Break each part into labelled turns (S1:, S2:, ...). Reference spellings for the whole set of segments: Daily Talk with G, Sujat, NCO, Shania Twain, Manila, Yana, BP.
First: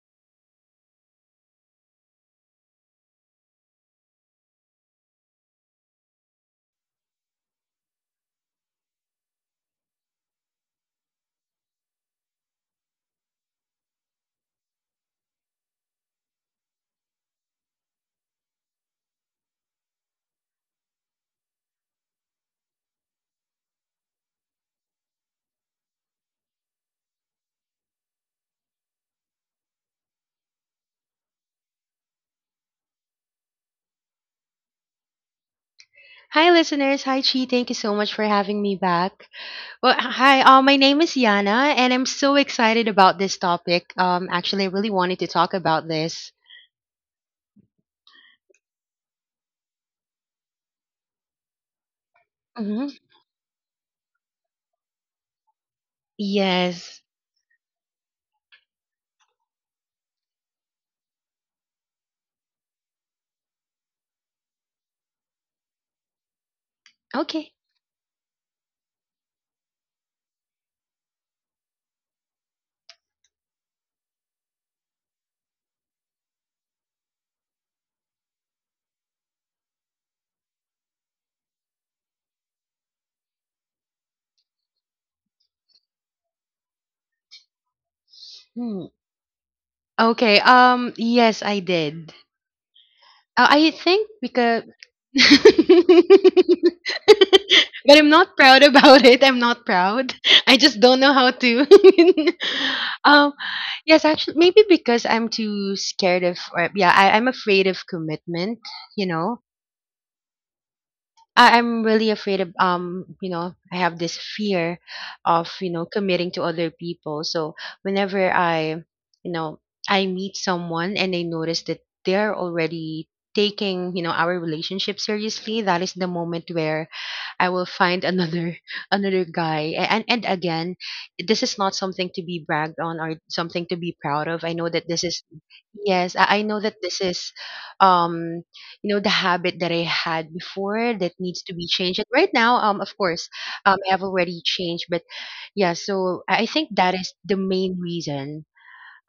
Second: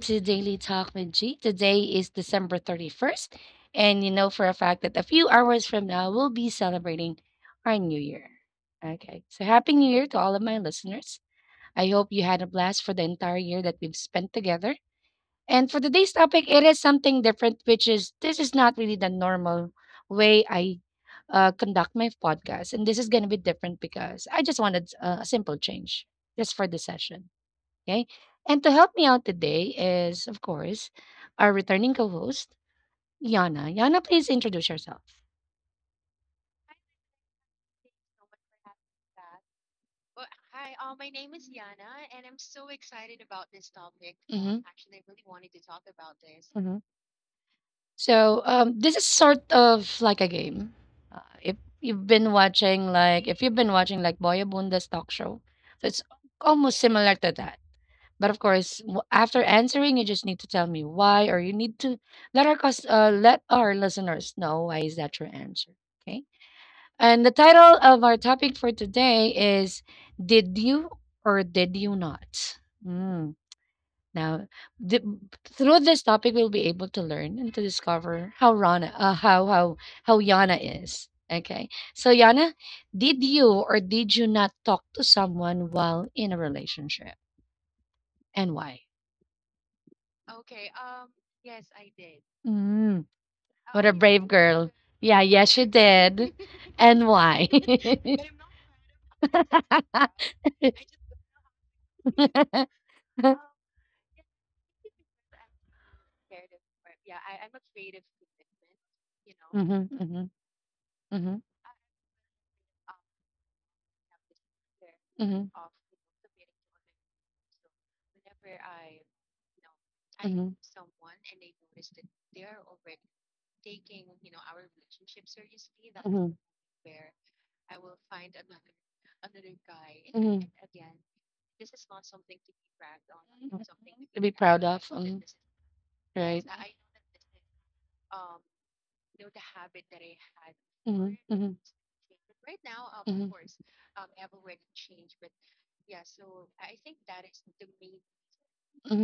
S1: to Daily Talk with G. Today is December 31st, and you know for a fact that a few hours from now, we'll be celebrating our new year. Okay, so happy new year to all of my listeners. I hope you had a blast for the entire year that we've spent together. And for today's topic, it is something different, which is this is not really the normal way I conduct my podcast. And this is going to be different because I just wanted a simple change just for the session. Okay. And to help me out today is, of course, our returning co host, Yana. Yana, please introduce yourself.
S2: Hi, listeners. Hi, Chi. Thank you so much for having me back. Well, hi. My name is Yana, and I'm so excited about this topic.
S1: Hmm.
S2: Actually, I really wanted to talk about this.
S1: Hmm. So, this is sort of like a game. If you've been
S2: Hmm
S1: watching, like, if you've been watching, like, Boya Bunda's talk show, so it's almost, yes,
S2: Yes.
S1: similar to that. But of course, after answering, you just need to tell me why, or you need to let our let our listeners know why is that your answer. Okay. And the
S2: Okay.
S1: title of our topic for today is "Did you or did you not?" Mm. Now, th- through this topic, we'll be able to learn and to discover how Rana, how Yana is. Okay. So Yana, did you or did you not talk to someone while in a relationship, and why?
S2: Hmm. Okay. Yes, I did.
S1: Mm.
S2: I
S1: What a
S2: think
S1: brave
S2: because
S1: girl. Yeah,
S2: but
S1: yes, she did. And why?
S2: I'm not proud about it. I'm not proud. I just don't know how to. um, yes, actually, maybe because I'm too scared of, or yeah, I'm afraid of commitment. You know,
S1: Mhm, mhm, mhm, mhm, mhm,
S2: I'm really afraid of you know, I have this fear
S1: mhm,
S2: of,
S1: mhm.
S2: you know, committing to other people. So whenever you know, I meet someone and I notice that they're already taking, you know, our relationship seriously, that is the moment where I will find another another guy. And again, this is not something to be bragged on or something to be
S1: To
S2: proud
S1: be
S2: of. I
S1: proud
S2: know
S1: of.
S2: that this is
S1: Mhm.
S2: yes, I
S1: Right.
S2: know that this is um you know, the habit that I had before that
S1: Mhm,
S2: needs to
S1: mhm,
S2: be changed. And right now, of course, I have already changed, but yeah, so I think that is the main reason.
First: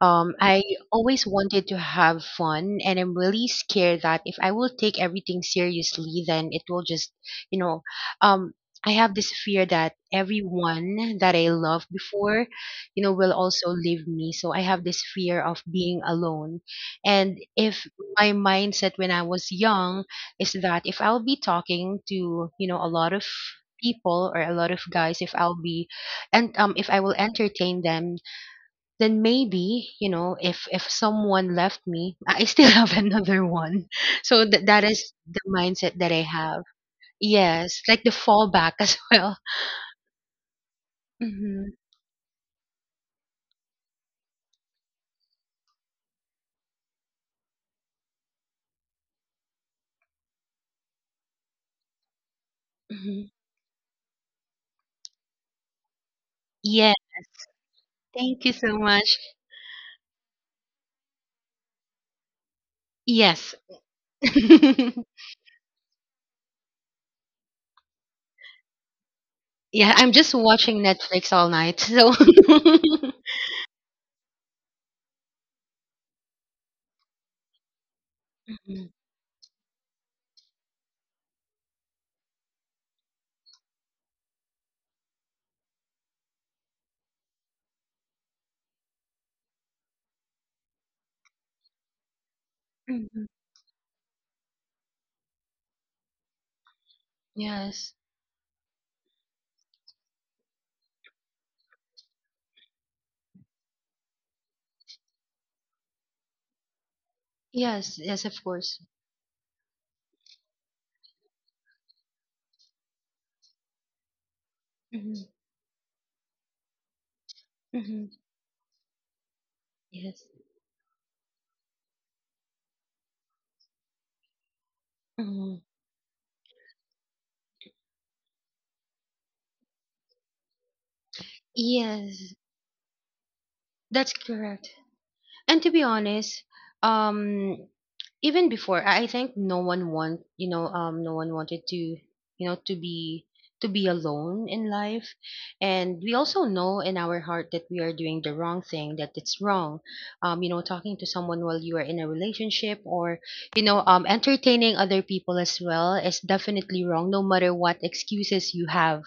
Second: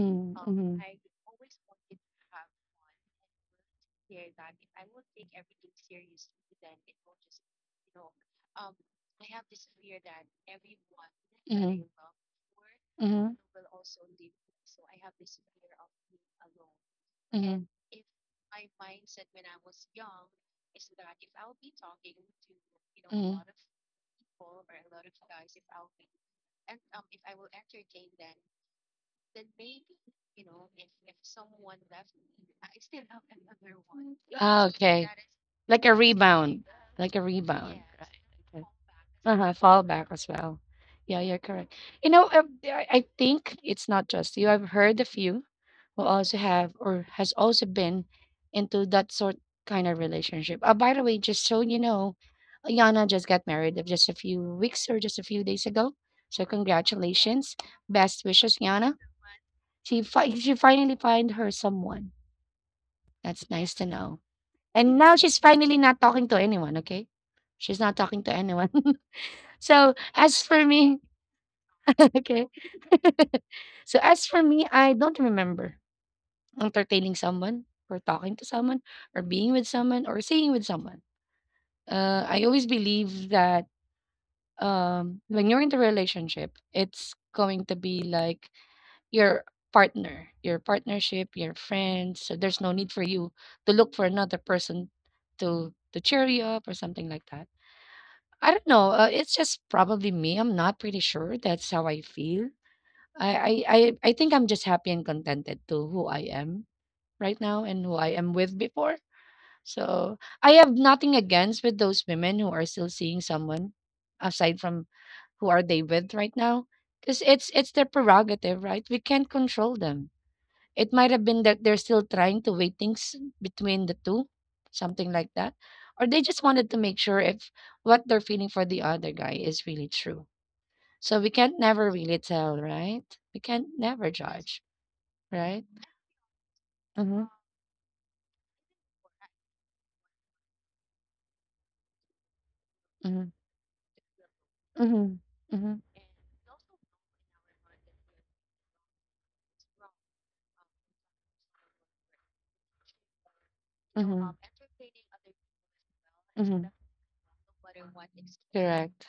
S1: mhm,
S2: I
S1: mhm.
S2: always wanted to have fun, and I'm really scared that if I will take everything seriously, then it will just, you know, um, I have this fear that everyone that I
S1: Hmm.
S2: loved before, you know,
S1: Hmm.
S2: will also leave me. So I have this fear of being alone. And
S1: And. Hmm.
S2: if my mindset when I was young is that if I'll be talking to, you know, a lot of
S1: Hmm.
S2: people or a lot of guys, if I will entertain them, then maybe you know if someone left me I still have another one. So that is the
S1: Like a,
S2: mindset
S1: yeah,
S2: that I have.
S1: rebound. Like a
S2: Yes,
S1: rebound,
S2: like the fallback as
S1: okay.
S2: well.
S1: Uh-huh. Fall, well, back as well. Yeah, you're
S2: Hmm
S1: correct. I think it's not just you. I've heard a few who also have or has also been into that sort kind of relationship. By the way, just so you know, Yana just
S2: hmm
S1: got married of just a few weeks or just a few days ago. So
S2: yeah,
S1: congratulations. Best
S2: thank you
S1: wishes,
S2: so
S1: Yana.
S2: much.
S1: She finally find her someone. That's
S2: Yes.
S1: nice to know. And now she's fi-
S2: Yeah,
S1: so
S2: I'm just watching Netflix all night so.
S1: so as for me, I don't entertain for talking to someone
S2: Mhm,
S1: or being with someone. Uh, uh like your partner, no need for
S2: mhm.
S1: you to look for another person to cheer you up or something like that.
S2: Yes.
S1: I don't know. It's just probably me. I'm not pretty sure. That's how I feel. I, I, I think I'm just happy and contented to who I am right now and who
S2: Yes,
S1: I
S2: yes,
S1: am
S2: of
S1: with
S2: course.
S1: before. So I have nothing against with those women who are still seeing someone aside from
S2: Mhm,
S1: who are they with right now. Because it's their
S2: mhm.
S1: prerogative, right? We can't control them.
S2: Yes.
S1: It might have been that they're still trying to weigh things between the two, something like that.
S2: Mhm.
S1: Or they just wanted to make sure if what they're feeling for the other guy is really true. So we can't never really
S2: Yes,
S1: tell, right? We can't never
S2: that's
S1: judge,
S2: correct.
S1: right?
S2: And to be honest,
S1: Mm-hmm.
S2: um, even before, I think no one want, no one wanted to, you know,
S1: Mm-hmm.
S2: to be alone in
S1: Mm-hmm.
S2: life.
S1: Mm-hmm.
S2: And we also know in our heart that we are doing the wrong thing, that it's wrong. You know, talking to someone while you are in a relationship or, you know, entertaining other people as well is
S1: Mm-hmm. Mm-hmm.
S2: definitely wrong, no matter what excuses you
S1: Correct.
S2: have.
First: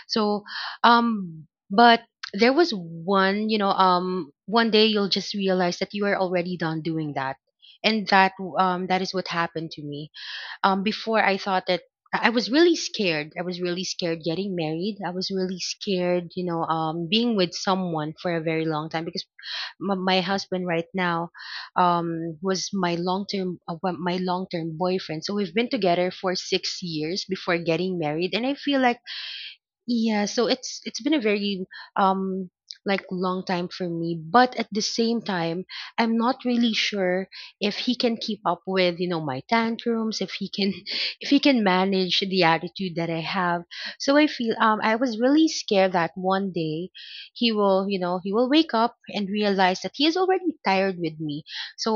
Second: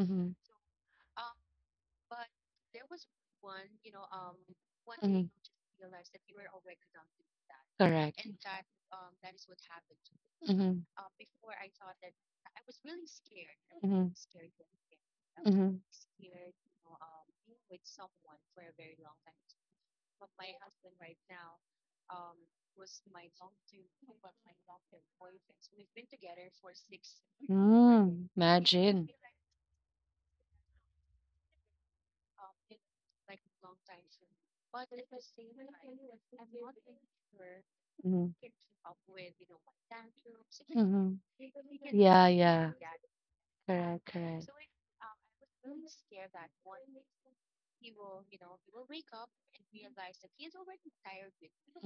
S1: Mm-hmm.
S2: So, but there was one, one day you'll
S1: Mm-hmm.
S2: just realize that you are already done doing that, and
S1: Correct.
S2: that that is what happened to me.
S1: Mm-hmm.
S2: Before I thought that I was really scared. I was really scared getting married. I was really scared, you know, being with someone for a very long time because
S1: Very
S2: my husband right now, was my long term my long term boyfriend. So we've been together for 6 years before getting married,
S1: important. I
S2: and I feel like
S1: imagine.
S2: yeah, so it's been a very um like long time for me, but at the same time, I'm not really sure if he can keep
S1: Mm-hmm.
S2: up
S1: We.
S2: with, you know, my tantrums, if he can
S1: Mm-hmm.
S2: if he can manage the
S1: Guy.
S2: attitude that I have.
S1: Correct,
S2: So I feel
S1: correct.
S2: I was really scared that one day he will, you know, he will wake up and realize that he is already tired with me.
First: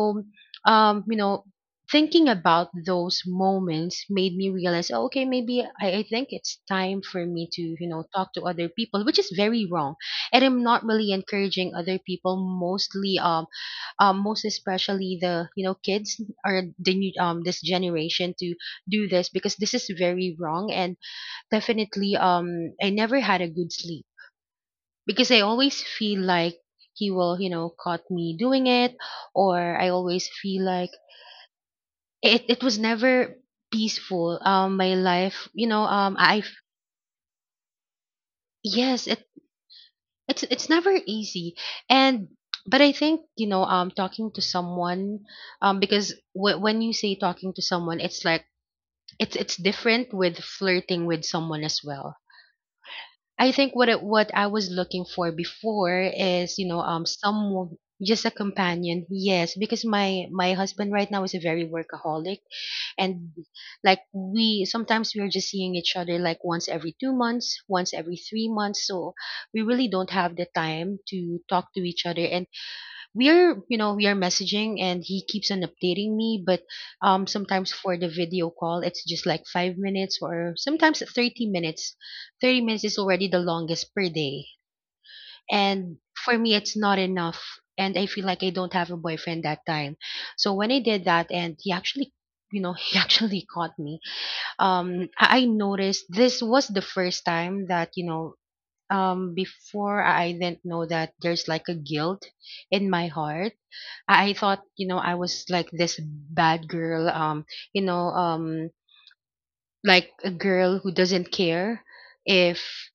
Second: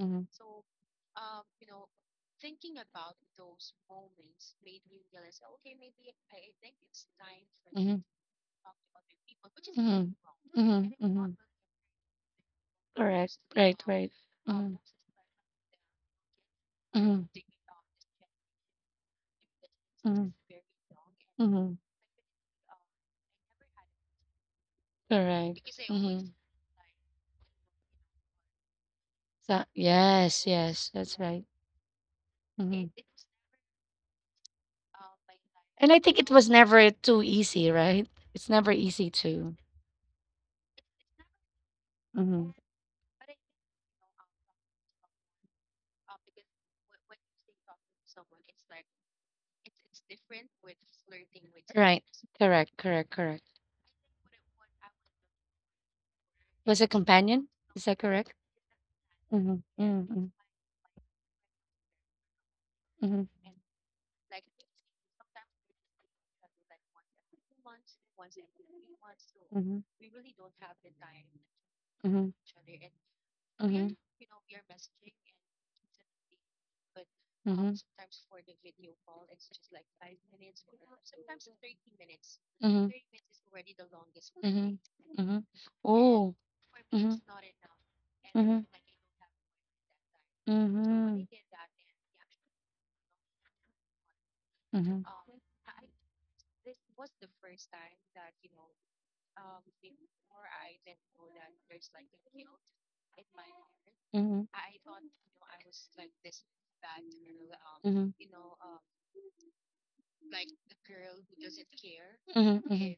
S1: Mm-hmm.
S2: you know, thinking about those moments made me realize, oh, okay, maybe I think it's time for me to, you
S1: To.
S2: know, talk to other people, which is very wrong. And I'm not really encouraging other people, mostly,
S1: Correct.
S2: um,
S1: Right. Right.
S2: um, most
S1: Mm-hmm.
S2: especially the, you know, kids or the new,
S1: Mm-hmm.
S2: this generation to do this because this is
S1: Mm-hmm.
S2: very wrong. And
S1: Mm-hmm.
S2: definitely, I never had a good sleep because I
S1: Correct.
S2: always feel
S1: Mm-hmm.
S2: like he will, you know, caught me doing it,
S1: So,
S2: or I always
S1: yes.
S2: feel
S1: Yes.
S2: like
S1: That's right.
S2: it was
S1: Mm-hmm.
S2: never peaceful my life you know
S1: And I think it
S2: I
S1: was never too easy, right? It's never
S2: Yes
S1: easy
S2: it
S1: to.
S2: it's never easy. And
S1: Mm-hmm.
S2: but I think you know talking to someone because when you say talking to someone it's like it's different with flirting with someone as
S1: Right.
S2: well.
S1: Correct. Correct. Correct.
S2: I think what I was looking for before is you know
S1: Was a companion?
S2: someone
S1: Is that
S2: just a
S1: correct?
S2: companion. Yes,
S1: Mm-hmm.
S2: because
S1: Mm-hmm.
S2: my husband right now is a very workaholic,
S1: Mm-hmm.
S2: and like we sometimes we're just seeing each other like once every 2 months, once every 3 months, so we
S1: Mm-hmm.
S2: really don't have the time to talk to each other.
S1: Mhm,
S2: And we're you know we are messaging and he keeps on updating me, but sometimes
S1: mhm,
S2: for the video call it's just like 5 minutes or sometimes 30 minutes. 30 minutes
S1: mhm,
S2: is already the longest per day,
S1: mhm.
S2: and
S1: Oh.
S2: for me it's not enough. And I feel like I don't have a boyfriend that time. So when I
S1: Mhm,
S2: did that, and he actually you know he actually caught me.
S1: mhm,
S2: I noticed this was the first time that you know before I didn't know that there's like a guilt in my heart. I
S1: mhm,
S2: thought you know I was like this bad girl you
S1: mhm,
S2: know like a girl who doesn't care
S1: mhm, mhm,
S2: if,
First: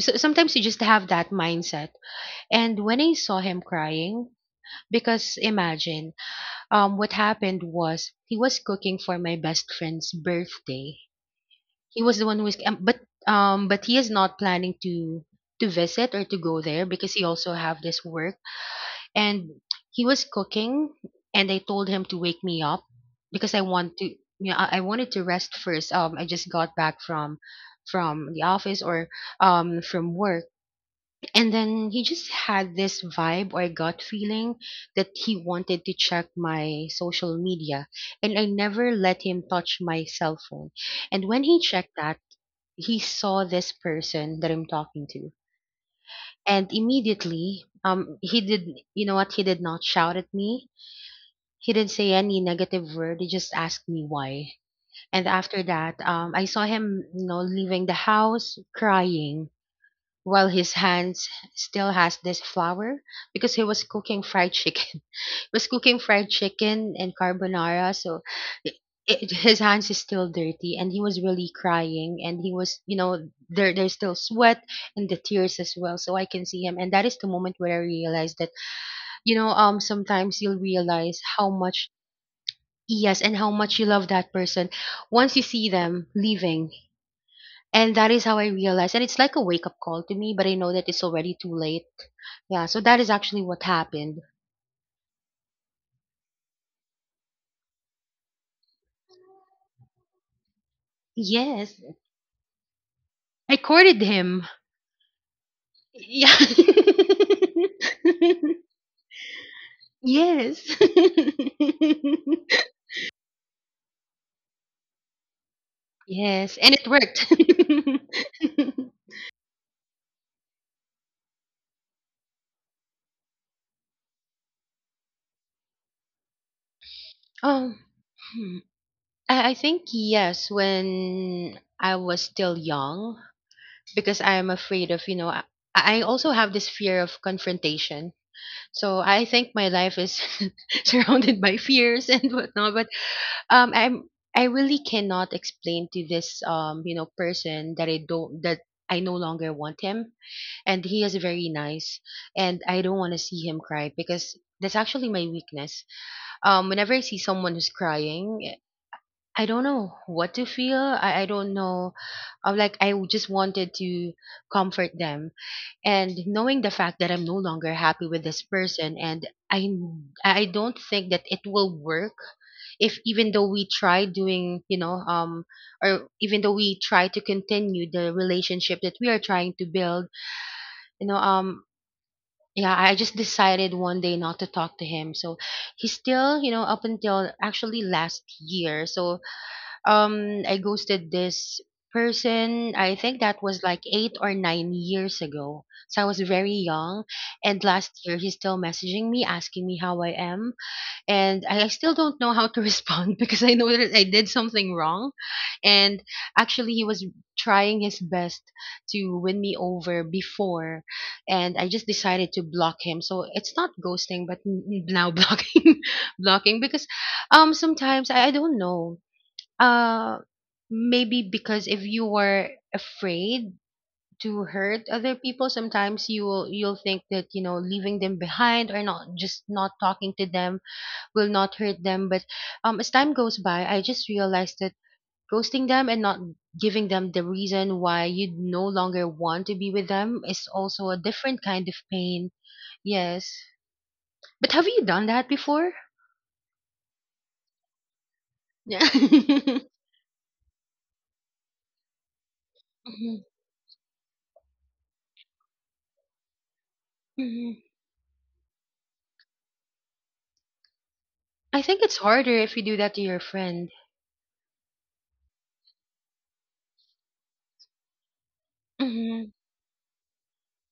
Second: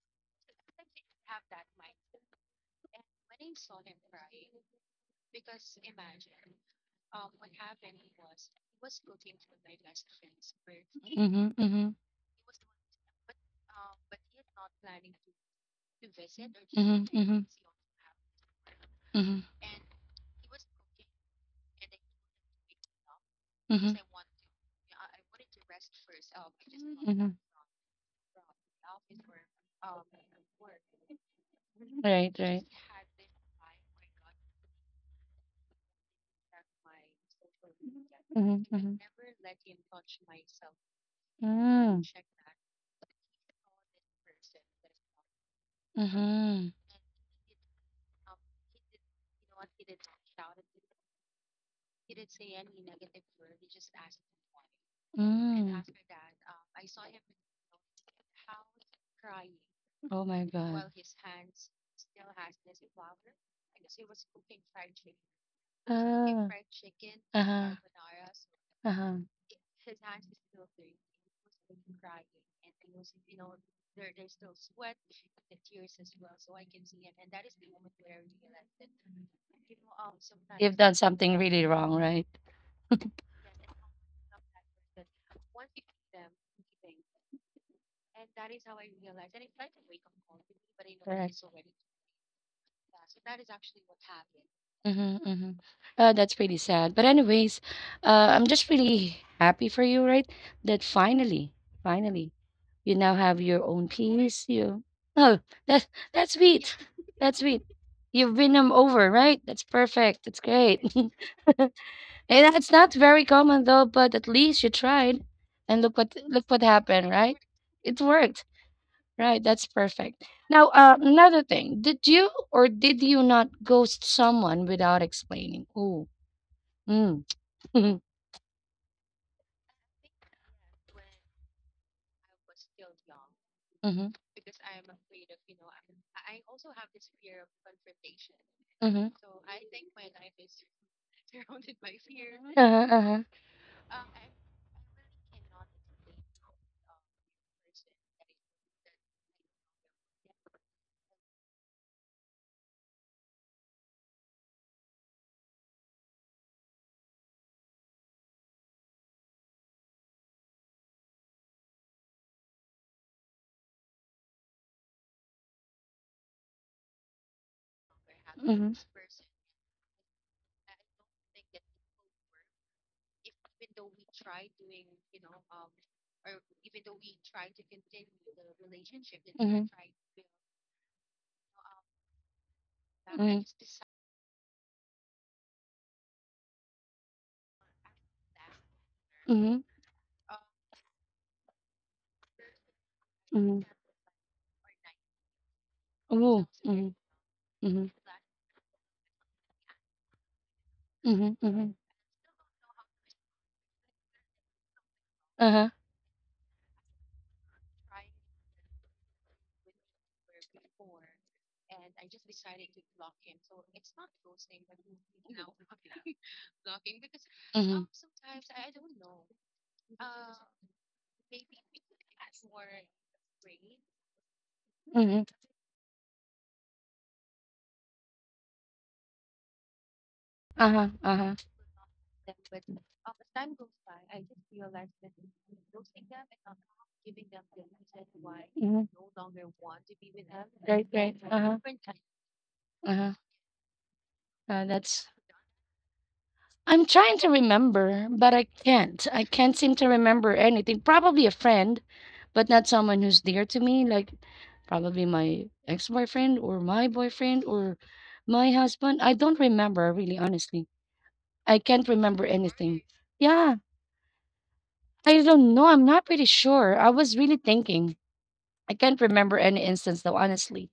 S2: so sometimes you just have that mindset. And when I saw him crying, because imagine what happened was he was cooking for my best friend's birthday.
S1: mhm, mhm,
S2: He was the one who is, but he is not planning to visit or to go there because he also have this work.
S1: mhm.
S2: And he was cooking, and I told him to wake me up because I want to, you know, I wanted to rest first. I just got back from the office or from work, and then he just
S1: Right.
S2: had this vibe or gut feeling that he wanted to check my social media, and I
S1: Mhm.
S2: never let him touch my cell phone. And when he checked
S1: Mm,
S2: that, he saw this person that I'm talking to.
S1: mhm,
S2: And immediately, he did, you know what? He did not shout at me. He didn't say any negative word. He just asked me why. And after
S1: mm.
S2: that, I saw him, you know, leaving the house crying
S1: Oh my
S2: while his
S1: God.
S2: hands still has this flour because he was cooking fried chicken. He was cooking fried chicken and carbonara, so it,
S1: Uh-huh.
S2: his hands is still dirty and he was really crying and he was you know there there's still sweat and the tears as well, so I can see him. And that is the moment where I realized that you know sometimes you'll
S1: Done
S2: realize
S1: something
S2: how
S1: really
S2: much,
S1: wrong, right?
S2: yes, and how much you love that person once you see them leaving. And that is how I realized, and it's like a wake up call to me, but I know that it's already too late. Yeah, so that is actually what happened.
S1: Mm-hmm, mm-hmm. That's pretty sad. But anyways, I'm just really happy for you, right? That finally,
S2: Yes,
S1: finally, you now have
S2: I
S1: your own
S2: courted
S1: peace.
S2: him.
S1: You oh, that's that's
S2: Yeah.
S1: sweet. That's sweet. You've been over, right? That's perfect. That's
S2: Yes.
S1: great. And that's not very common though, but at least you tried. And look what look
S2: Yes,
S1: what
S2: and it
S1: happened,
S2: worked.
S1: right? It worked. Right, that's perfect. Now, another thing. Did you or did you not ghost someone without explaining? Ooh. Mm.
S2: um, hmm, I think yes, when I was still young,
S1: Mm-hmm.
S2: because I am afraid of, you know, I also have this fear of confrontation.
S1: Mm-hmm.
S2: So
S1: Mm-hmm.
S2: I think my life is surrounded by fears and whatnot.
S1: Uh-huh.
S2: But
S1: Uh-huh.
S2: um, I'm I really cannot explain to this you know person that I no longer want him, and he is very nice, and I don't want to see him cry because that's actually my weakness. Whenever I see someone who's crying, I don't know what to feel. I don't know. I'm like, just wanted to comfort them. And knowing the fact that I'm no longer happy with this person, and I don't think that it will work if even though we try doing, you know, or even though we try to continue the relationship that we are trying to build, you know, yeah, I just decided one day not to talk to him. So he's still, you know, up until actually last year. So
S1: Mm-hmm.
S2: I ghosted this person. I think that was like 8 or 9 years ago. So I was
S1: Mm-hmm.
S2: very young. And
S1: Mm-hmm.
S2: last year, he's still messaging me, asking me how I am. And
S1: Mm-hmm.
S2: I still don't know how to respond because I know that I did something wrong.
S1: Uh-huh.
S2: And actually, he was trying his best to win me over before. And I just decided to block him. So it's not ghosting, but now blocking, blocking because
S1: Mm-hmm.
S2: sometimes I don't know. uh, Maybe because if you were afraid to hurt other
S1: Mm-hmm.
S2: people, sometimes you will you'll think that you know leaving them behind or not just not talking to them
S1: Uh-huh.
S2: will
S1: Uh-huh.
S2: not hurt them. But as time goes by, I just realized that ghosting them and not giving them the reason why you no
S1: Mhm,
S2: longer want to be with them is also a different kind of pain.
S1: uh-huh,
S2: Yes, but have you done
S1: that's
S2: that before?
S1: I'm trying to remember, but I
S2: Yeah.
S1: can't. I can't seem to remember anything. Probably a friend, but not someone who's
S2: Mhm.
S1: dear to me, like probably my ex-boyfriend or my boyfriend
S2: Mhm.
S1: or my husband. I don't remember, really, honestly. I
S2: I think
S1: can't
S2: it's
S1: remember
S2: harder if you do
S1: anything.
S2: that to your
S1: Yeah,
S2: friend.
S1: I don't know. I'm not pretty sure. I was really thinking. I can't
S2: Mhm.
S1: remember any instance, though, honestly.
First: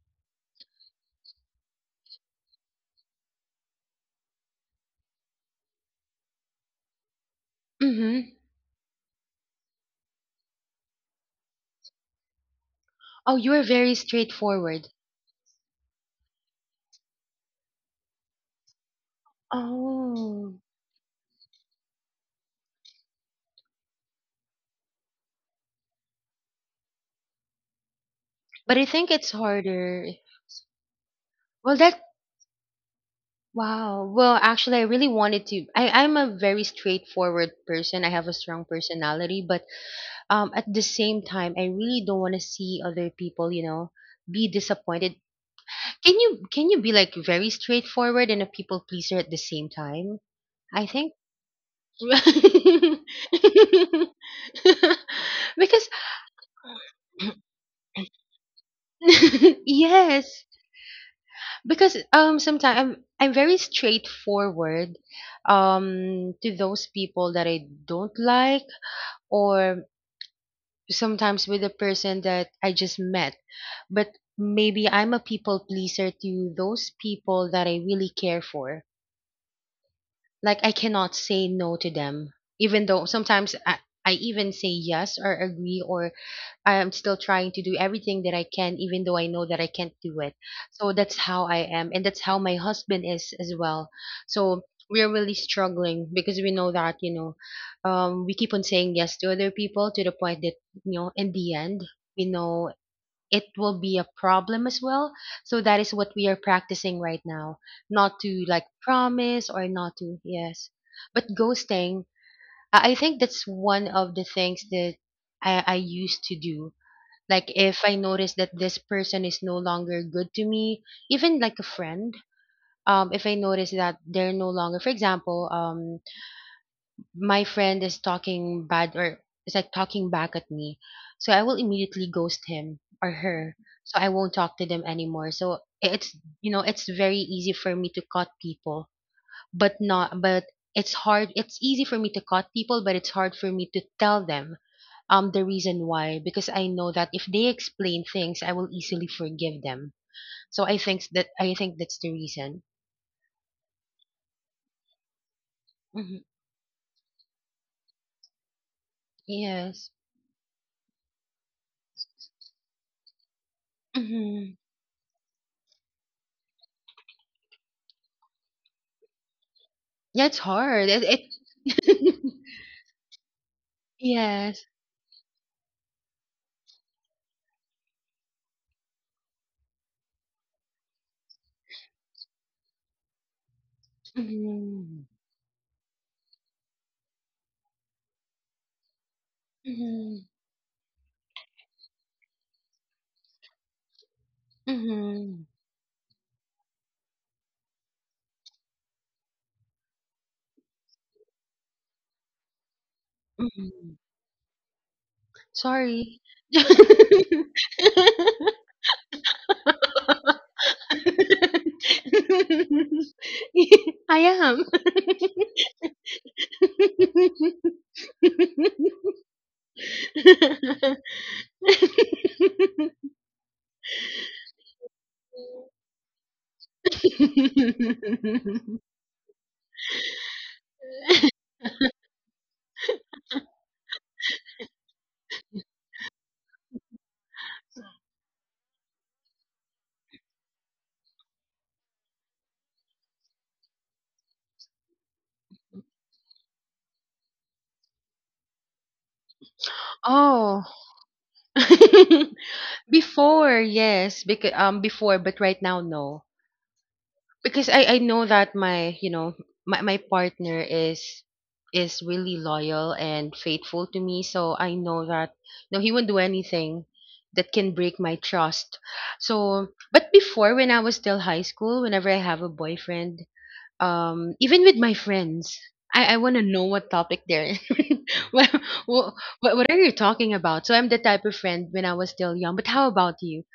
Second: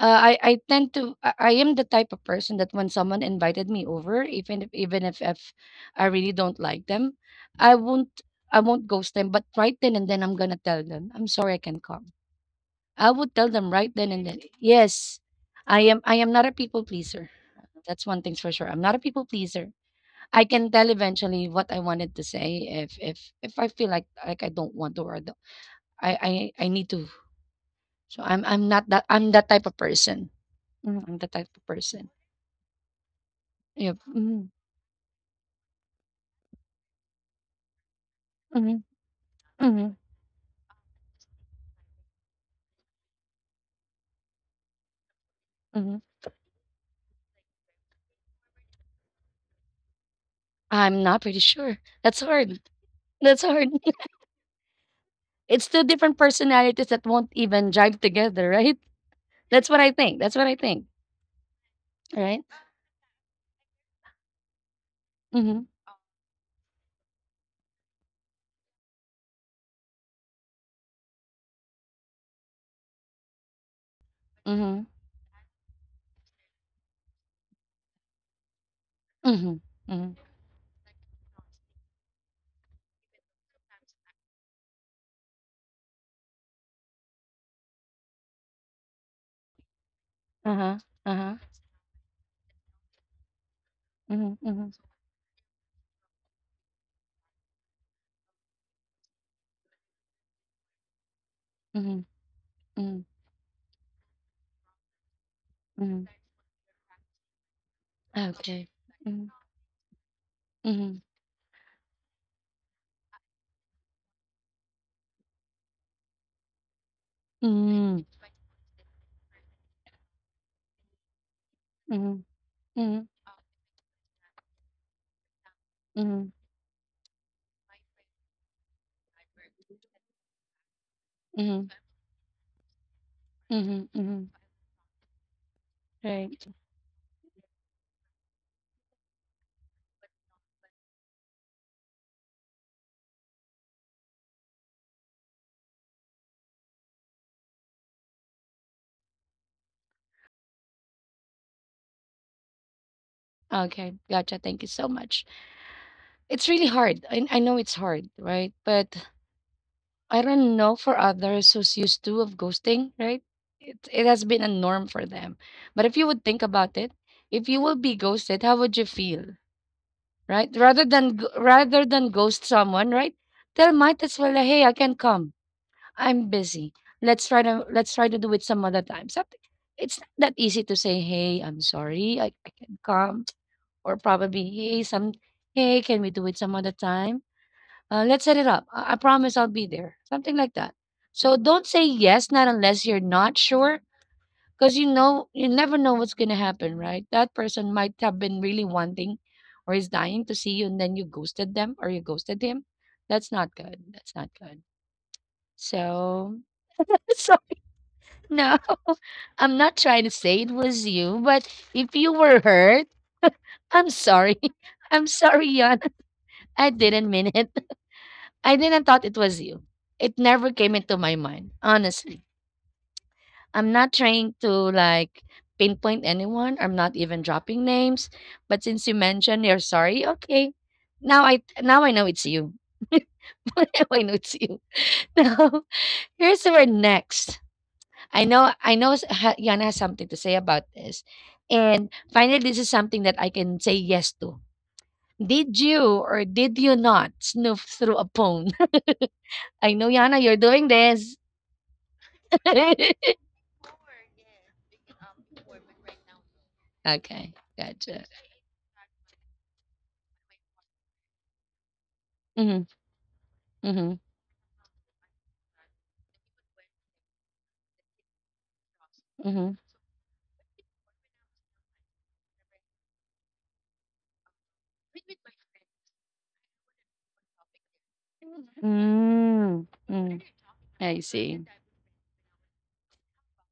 S1: I tend to I am the type of person that when someone invited me over, even if I really don't like them, I won't
S2: Mm-hmm.
S1: I won't ghost them. But right then and then, I'm gonna tell them, I'm sorry, I can't come. I would
S2: Oh,
S1: tell
S2: you are
S1: them right
S2: very
S1: then and then.
S2: straightforward.
S1: Yes, I am not a people pleaser. That's one thing's for sure. I'm not a people pleaser. I
S2: Oh,
S1: can tell eventually what I wanted to say if I feel like I don't want to or I I need to. So I'm
S2: but I
S1: not that.
S2: think
S1: I'm
S2: it's
S1: that type of
S2: harder.
S1: person. Mhm, I'm that type of
S2: Well, that
S1: person. Yep.
S2: wow. Well,
S1: Mhm,
S2: actually, I really wanted to. I'm a very straightforward person. I have a strong
S1: mhm,
S2: personality, but
S1: mhm,
S2: at the same time, I really don't want to see other people, be disappointed.
S1: mhm.
S2: Can you be like very straightforward and a people pleaser at the same time? I
S1: I'm
S2: think.
S1: not pretty sure. That's hard. That's hard. It's two
S2: Because
S1: different personalities that won't even jive together, right? That's what I think. That's what
S2: yes,
S1: I think,
S2: because
S1: right?
S2: sometimes I'm very straightforward
S1: Mm-hmm.
S2: to those people that I don't like or sometimes with a person that I just met, but
S1: Mm-hmm.
S2: maybe I'm a people pleaser to those people that I really care for,
S1: Mm-hmm. Mm-hmm.
S2: like I cannot say no to them, even though sometimes I even say yes or agree, or I am still trying to do everything that I can, even though I know that I can't do it.
S1: Uh-huh.
S2: So that's
S1: Uh-huh.
S2: how I am, and that's how my husband is as well.
S1: Mm-hmm.
S2: So
S1: Mm-hmm.
S2: we're really struggling because we know that we keep on saying yes to other people to the point that in the end
S1: Hmm.
S2: we know
S1: Hmm.
S2: it will be a problem as well. So that is
S1: Hmm.
S2: what we are practicing right now, not to like
S1: Okay. Mm-hmm.
S2: promise or not to yes,
S1: Mm-hmm.
S2: but ghosting. I think that's one of the things that I used to do, like if I
S1: Mm-hmm.
S2: notice that this person is no longer good to me, even like a friend,
S1: Mm-hmm. Mm-hmm.
S2: if I notice that they're no longer, for example,
S1: Mm-hmm.
S2: my friend is talking bad or is like talking back at me, so I will
S1: Mm-hmm.
S2: immediately ghost him or her.
S1: Mm-hmm.
S2: So I
S1: Mm-hmm.
S2: won't talk to them anymore. So it's
S1: Right.
S2: it's very easy for me to cut people, but not but it's hard. It's easy for me to cut people, but it's hard for me to tell them the reason why, because I know that if they explain things, I will easily forgive them. So I think that's the reason.
S1: Okay. Gotcha. Thank you so much.
S2: Hmm.
S1: It's really hard. I know it's hard, right? But
S2: Yes.
S1: I don't know for others who's used to of ghosting, right? It has been a
S2: Hmm.
S1: norm for them. But if you would think about it, if you will be ghosted, how would you feel,
S2: Yeah, it's
S1: right? Rather
S2: hard. It,
S1: than rather than
S2: it
S1: ghost someone, right? They might as well, hey,
S2: Yes.
S1: I can come. I'm busy. Let's try to do it some other time. Something. It's not that easy to say, hey, I'm sorry, I can come, or probably, hey,
S2: Hmm.
S1: can we do it some other time? Let's set it up. I promise I'll be there.
S2: Hmm.
S1: Something like that. So don't say yes, not unless you're not sure, because you
S2: Hmm.
S1: never know what's gonna happen, right? That person might have been really wanting or is dying to see you, and then you ghosted them or you ghosted him. That's not good.
S2: Hmm.
S1: That's not good.
S2: Sorry.
S1: So, sorry. No, I'm not trying to say it was you, but if you were hurt, I'm
S2: I
S1: sorry.
S2: am.
S1: I'm sorry, Yon. I didn't mean it. I didn't thought it was you. It never came into my mind, honestly. I'm not trying to like pinpoint anyone. I'm not even dropping names. But since you mentioned you're sorry, okay. Now I know it's you. Now I know it's you. Now here's our next. I know Yana has something to say about this. And finally, this is something that I can say yes to. Did you or did you not snoop through a phone? I know Yana, you're
S2: Oh,
S1: doing this.
S2: before, yes, because before, but right now no.
S1: Okay,
S2: Because I
S1: gotcha.
S2: know that my, you know, my partner is really
S1: Mm-hmm,
S2: loyal and faithful
S1: mm-hmm,
S2: to me, so I know that no, he won't do anything that can break my trust.
S1: mm-hmm.
S2: So, but before when I was still high school, whenever I have a boyfriend, even with my friends, I want to know what topic they're in. What, what what
S1: Mm,
S2: are you
S1: mm,
S2: talking about? So I'm the
S1: I
S2: type of
S1: see.
S2: friend when I was still young. But how about you?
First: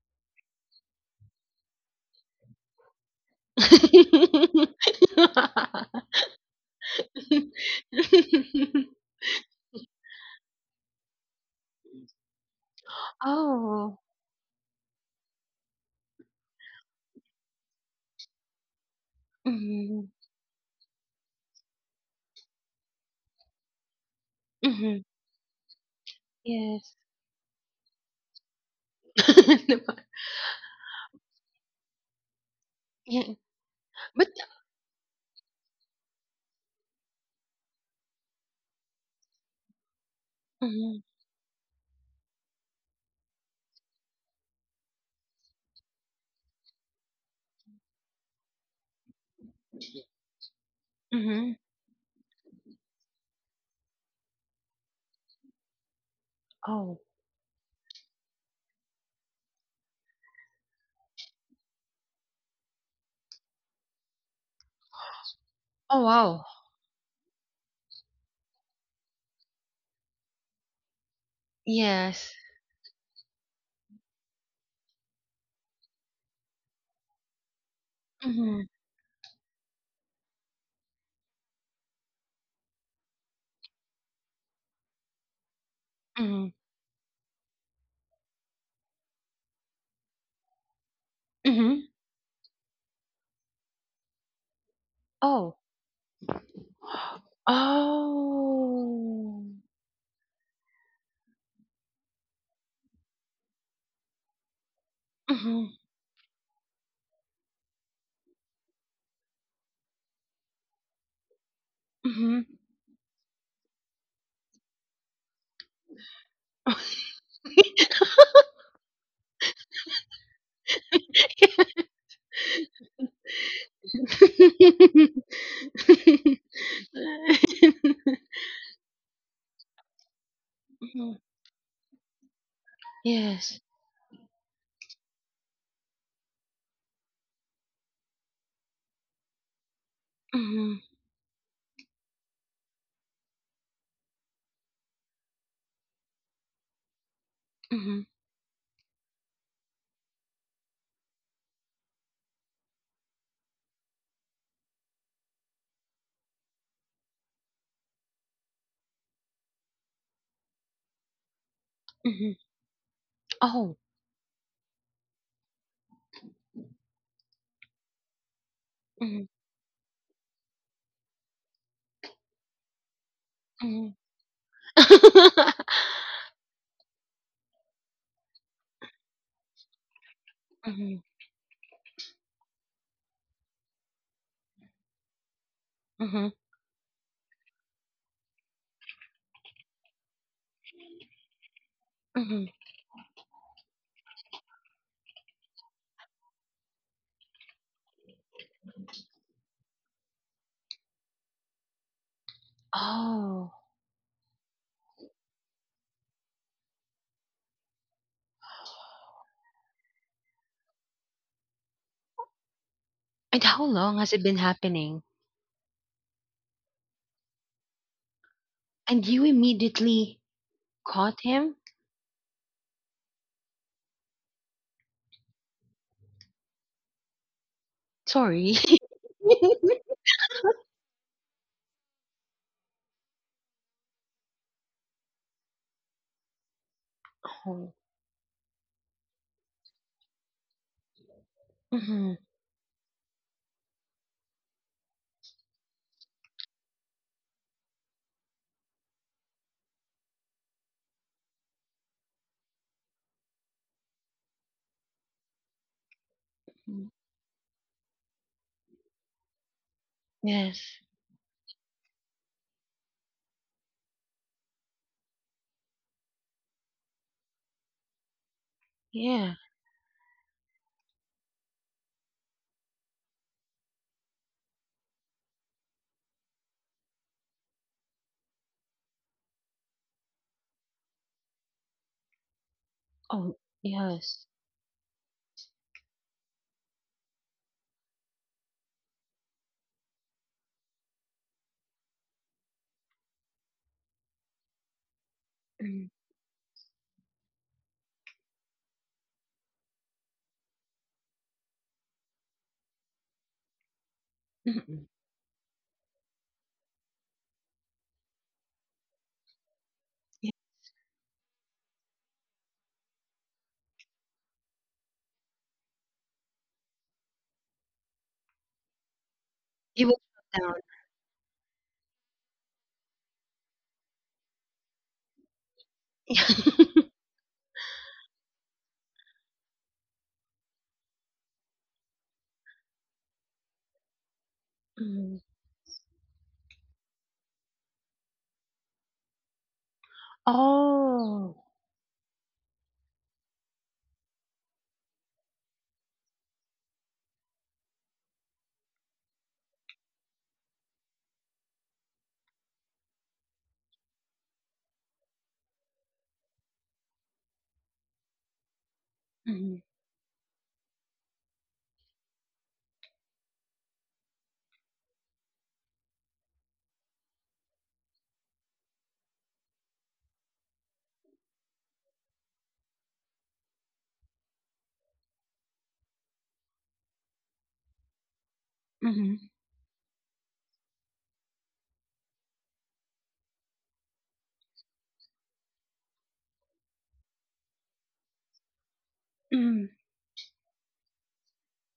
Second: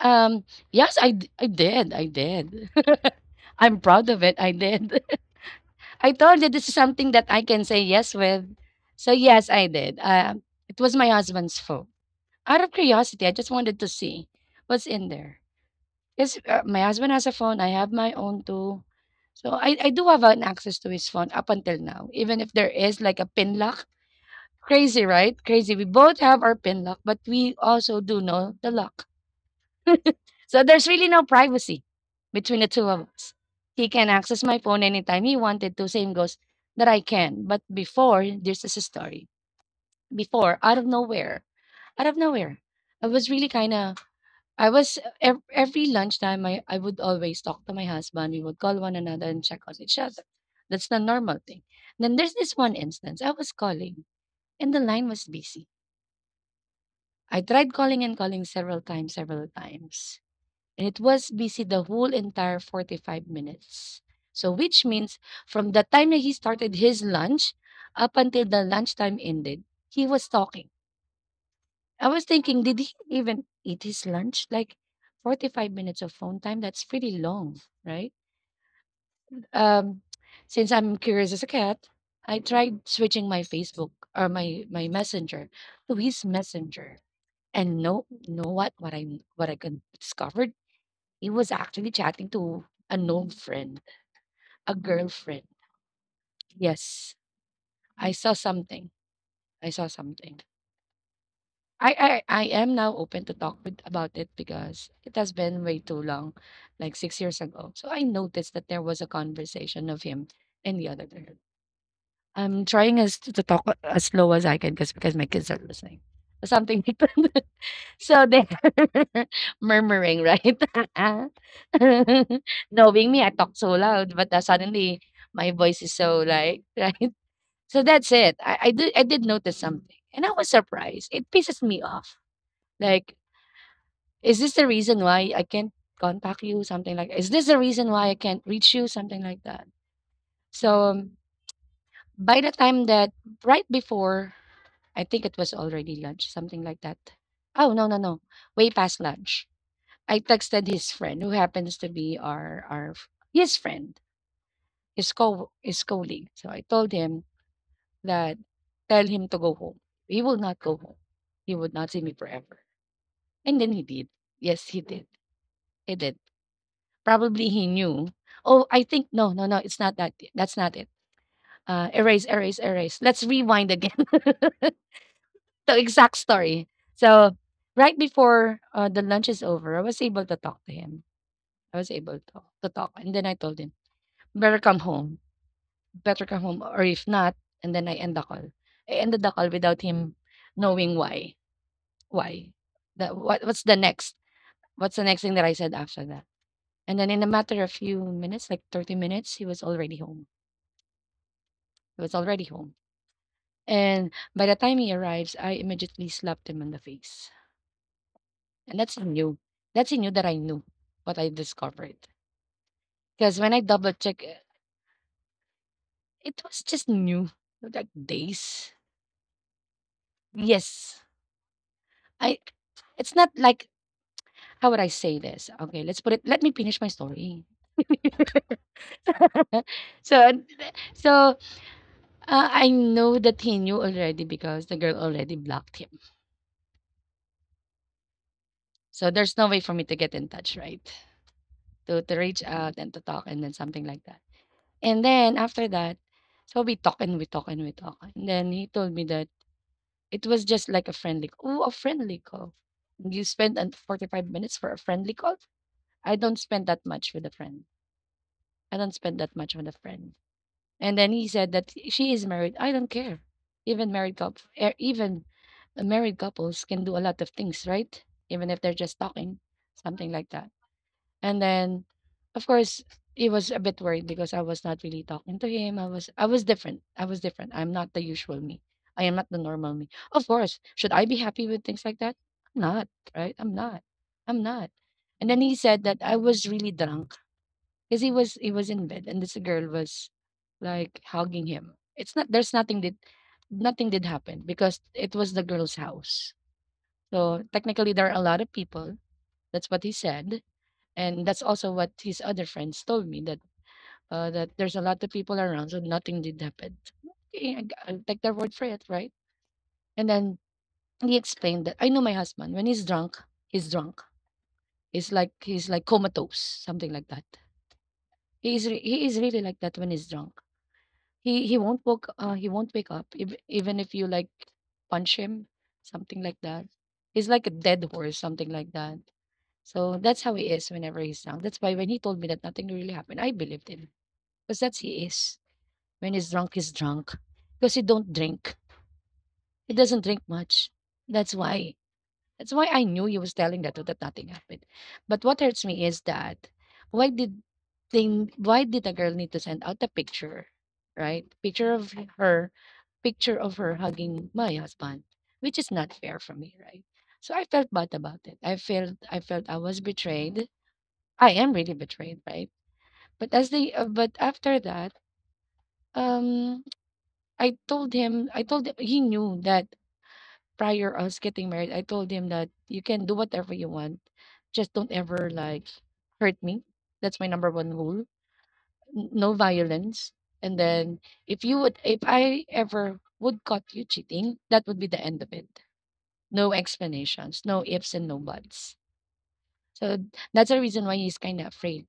S1: Um, yes, I did. I did. I'm proud of it. I did. I told you this is something that I can say yes with. So yes, I did. It was my husband's phone. Out of curiosity, I just wanted to
S2: Oh,
S1: see what's in there. Because my husband has a phone. I have my own too. So I do
S2: mhm,
S1: have an access to his phone up until now. Even if there is like a pin lock.
S2: mhm,
S1: Crazy, right? Crazy. We both have our pin
S2: yes.
S1: lock, but we also do know the lock.
S2: Diba?
S1: So there's really no privacy between the two of
S2: Yeah.
S1: us. He can
S2: But
S1: access my phone anytime he wanted to. Same goes that I can. But before, this is a story. Before, out of
S2: mhm,
S1: nowhere, out of nowhere, I was really kind of, every lunchtime, I would always talk to my husband. We would call one another and check on each other. That's the normal
S2: mhm.
S1: thing. Then there's this one instance. I was calling and the line was busy.
S2: Oh,
S1: I tried calling and calling several times, several times. And it was busy the whole entire 45 minutes. So, which means from the
S2: oh,
S1: time that he
S2: wow,
S1: started his lunch up until the lunchtime ended, he was talking. I was
S2: yes,
S1: thinking, did he even eat his lunch? Like 45 minutes of phone time, that's pretty long, right?
S2: mhm,
S1: Um, since I'm curious as a cat, I tried switching my Facebook or my messenger to his
S2: mhm,
S1: messenger. And no, know what I can discovered. He was actually
S2: mhm.
S1: chatting to an old friend, a girlfriend.
S2: Oh.
S1: Yes, I saw something.
S2: Oh,
S1: I saw something. I am now open to talk with about it because it has been
S2: mhm,
S1: way too long, like 6 years ago. So I noticed that there was a conversation of him and the other girl.
S2: mhm.
S1: I'm trying as to, talk as slow as I can because my kids are listening. Something like that.
S2: Mhm.
S1: So there, murmuring, right? Knowing me, I talk so loud, but suddenly my voice is so like, right? So that's it. I did notice something, and I was surprised. It pisses me off. Like,
S2: Yes.
S1: is this the reason why I can't contact you? Something like, is this the reason why I can't reach you? Something like that.
S2: Mhm,
S1: So by the time that right before, I think it was already lunch, something like that. Oh no no
S2: mhm,
S1: no, way past lunch. I texted his friend who happens to be his friend, his colleague. So I told him that tell him to go home. He will not go home. He would not see me
S2: mhm.
S1: forever. And then he
S2: Oh.
S1: did. Yes, he did. He did. Probably he knew. Oh, I think no,
S2: Mhm,
S1: no, no. It's not that. That's not it. Erase, erase, erase. Let's rewind again.
S2: mhm.
S1: The exact story. So right before the lunch is over, I was able to talk to him.
S2: Mhm,
S1: I was able to talk, and then I told him, better come home,
S2: mhm,
S1: or if not, and then I end the call. I ended the call without him knowing why. Why?
S2: mhm.
S1: The what what's the next? What's the next thing that I said after that? And then in a matter of few minutes, like 30 minutes, he was already home. He was already home.
S2: Oh.
S1: And by the time he arrives, I immediately slapped him on the face. And that's he knew. That's he knew that I knew what I discovered. Because
S2: And
S1: when I
S2: how
S1: double
S2: long has
S1: check,
S2: it
S1: eh,
S2: been happening?
S1: it was just new, like days.
S2: And you immediately
S1: Yes.
S2: caught him?
S1: I, it's not like, how would I say this? Okay, let's put it, let me finish my story.
S2: Sorry.
S1: so so I know that he knew already because the girl already blocked him.
S2: Oh.
S1: So there's no way for me to get in touch, right? To
S2: Mhm,
S1: reach out and to talk and then something like that. And then after that, so we talk. And then he told me that it was just like a friendly call. You spend an 45 minutes for a friendly call? I don't spend that
S2: mhm.
S1: much with a friend. I don't spend that much with a friend.
S2: Yes.
S1: And then he said that she is married. I don't care. Even married couple, even married couples can do a lot of things, right? Even if they're just talking,
S2: Yeah.
S1: something like that. And then, of course, he was a bit worried because I was not really talking to him. I was different. I was different. I'm not the usual me. I am not the normal me. Of course, should I be happy with things like that? I'm not, right?
S2: Oh,
S1: I'm not.
S2: yes.
S1: I'm not. And then he said that I was really drunk because he was in bed and this girl was like hugging him. It's not, there's nothing did nothing did happen because it was the girl's
S2: Mhm,
S1: house. So technically there are a lot of people. That's what he said. And that's also what his other friends told me that that there's a
S2: mhm.
S1: lot of people around, so nothing did happen. Okay, I'll take their word for it, right? And then
S2: Yeah.
S1: he explained that I know my husband. When he's drunk, he's drunk. He's like comatose, something like that. He is really like that when
S2: He was
S1: he's drunk.
S2: shut down.
S1: He won't woke he won't wake up even if you like punch him, something like that. He's like a dead horse, something like that. So that's how he is whenever he's drunk. That's why when he told me that nothing really happened, I believed him because that's he
S2: Mhm.
S1: is. When he's drunk because he don't drink. He doesn't drink much. That's
S2: Oh.
S1: why. That's why I knew he was telling that nothing happened. But what hurts me is that why did why did a girl need to send out a picture, right? Her picture of her hugging my husband, which is not fair for me, right? So I felt bad about it. I felt I
S2: Mm-hmm.
S1: was betrayed. I am really betrayed, right? But as they but after that, um I told, he knew that prior us getting married, I told him that you can do whatever you want. Just don't ever like hurt me. That's my number one rule. No
S2: Mhm,
S1: violence. And then if I ever would caught you cheating, that would be the end of it. No explanations, no ifs and no buts.
S2: mhm.
S1: So that's the reason why he's kind of afraid.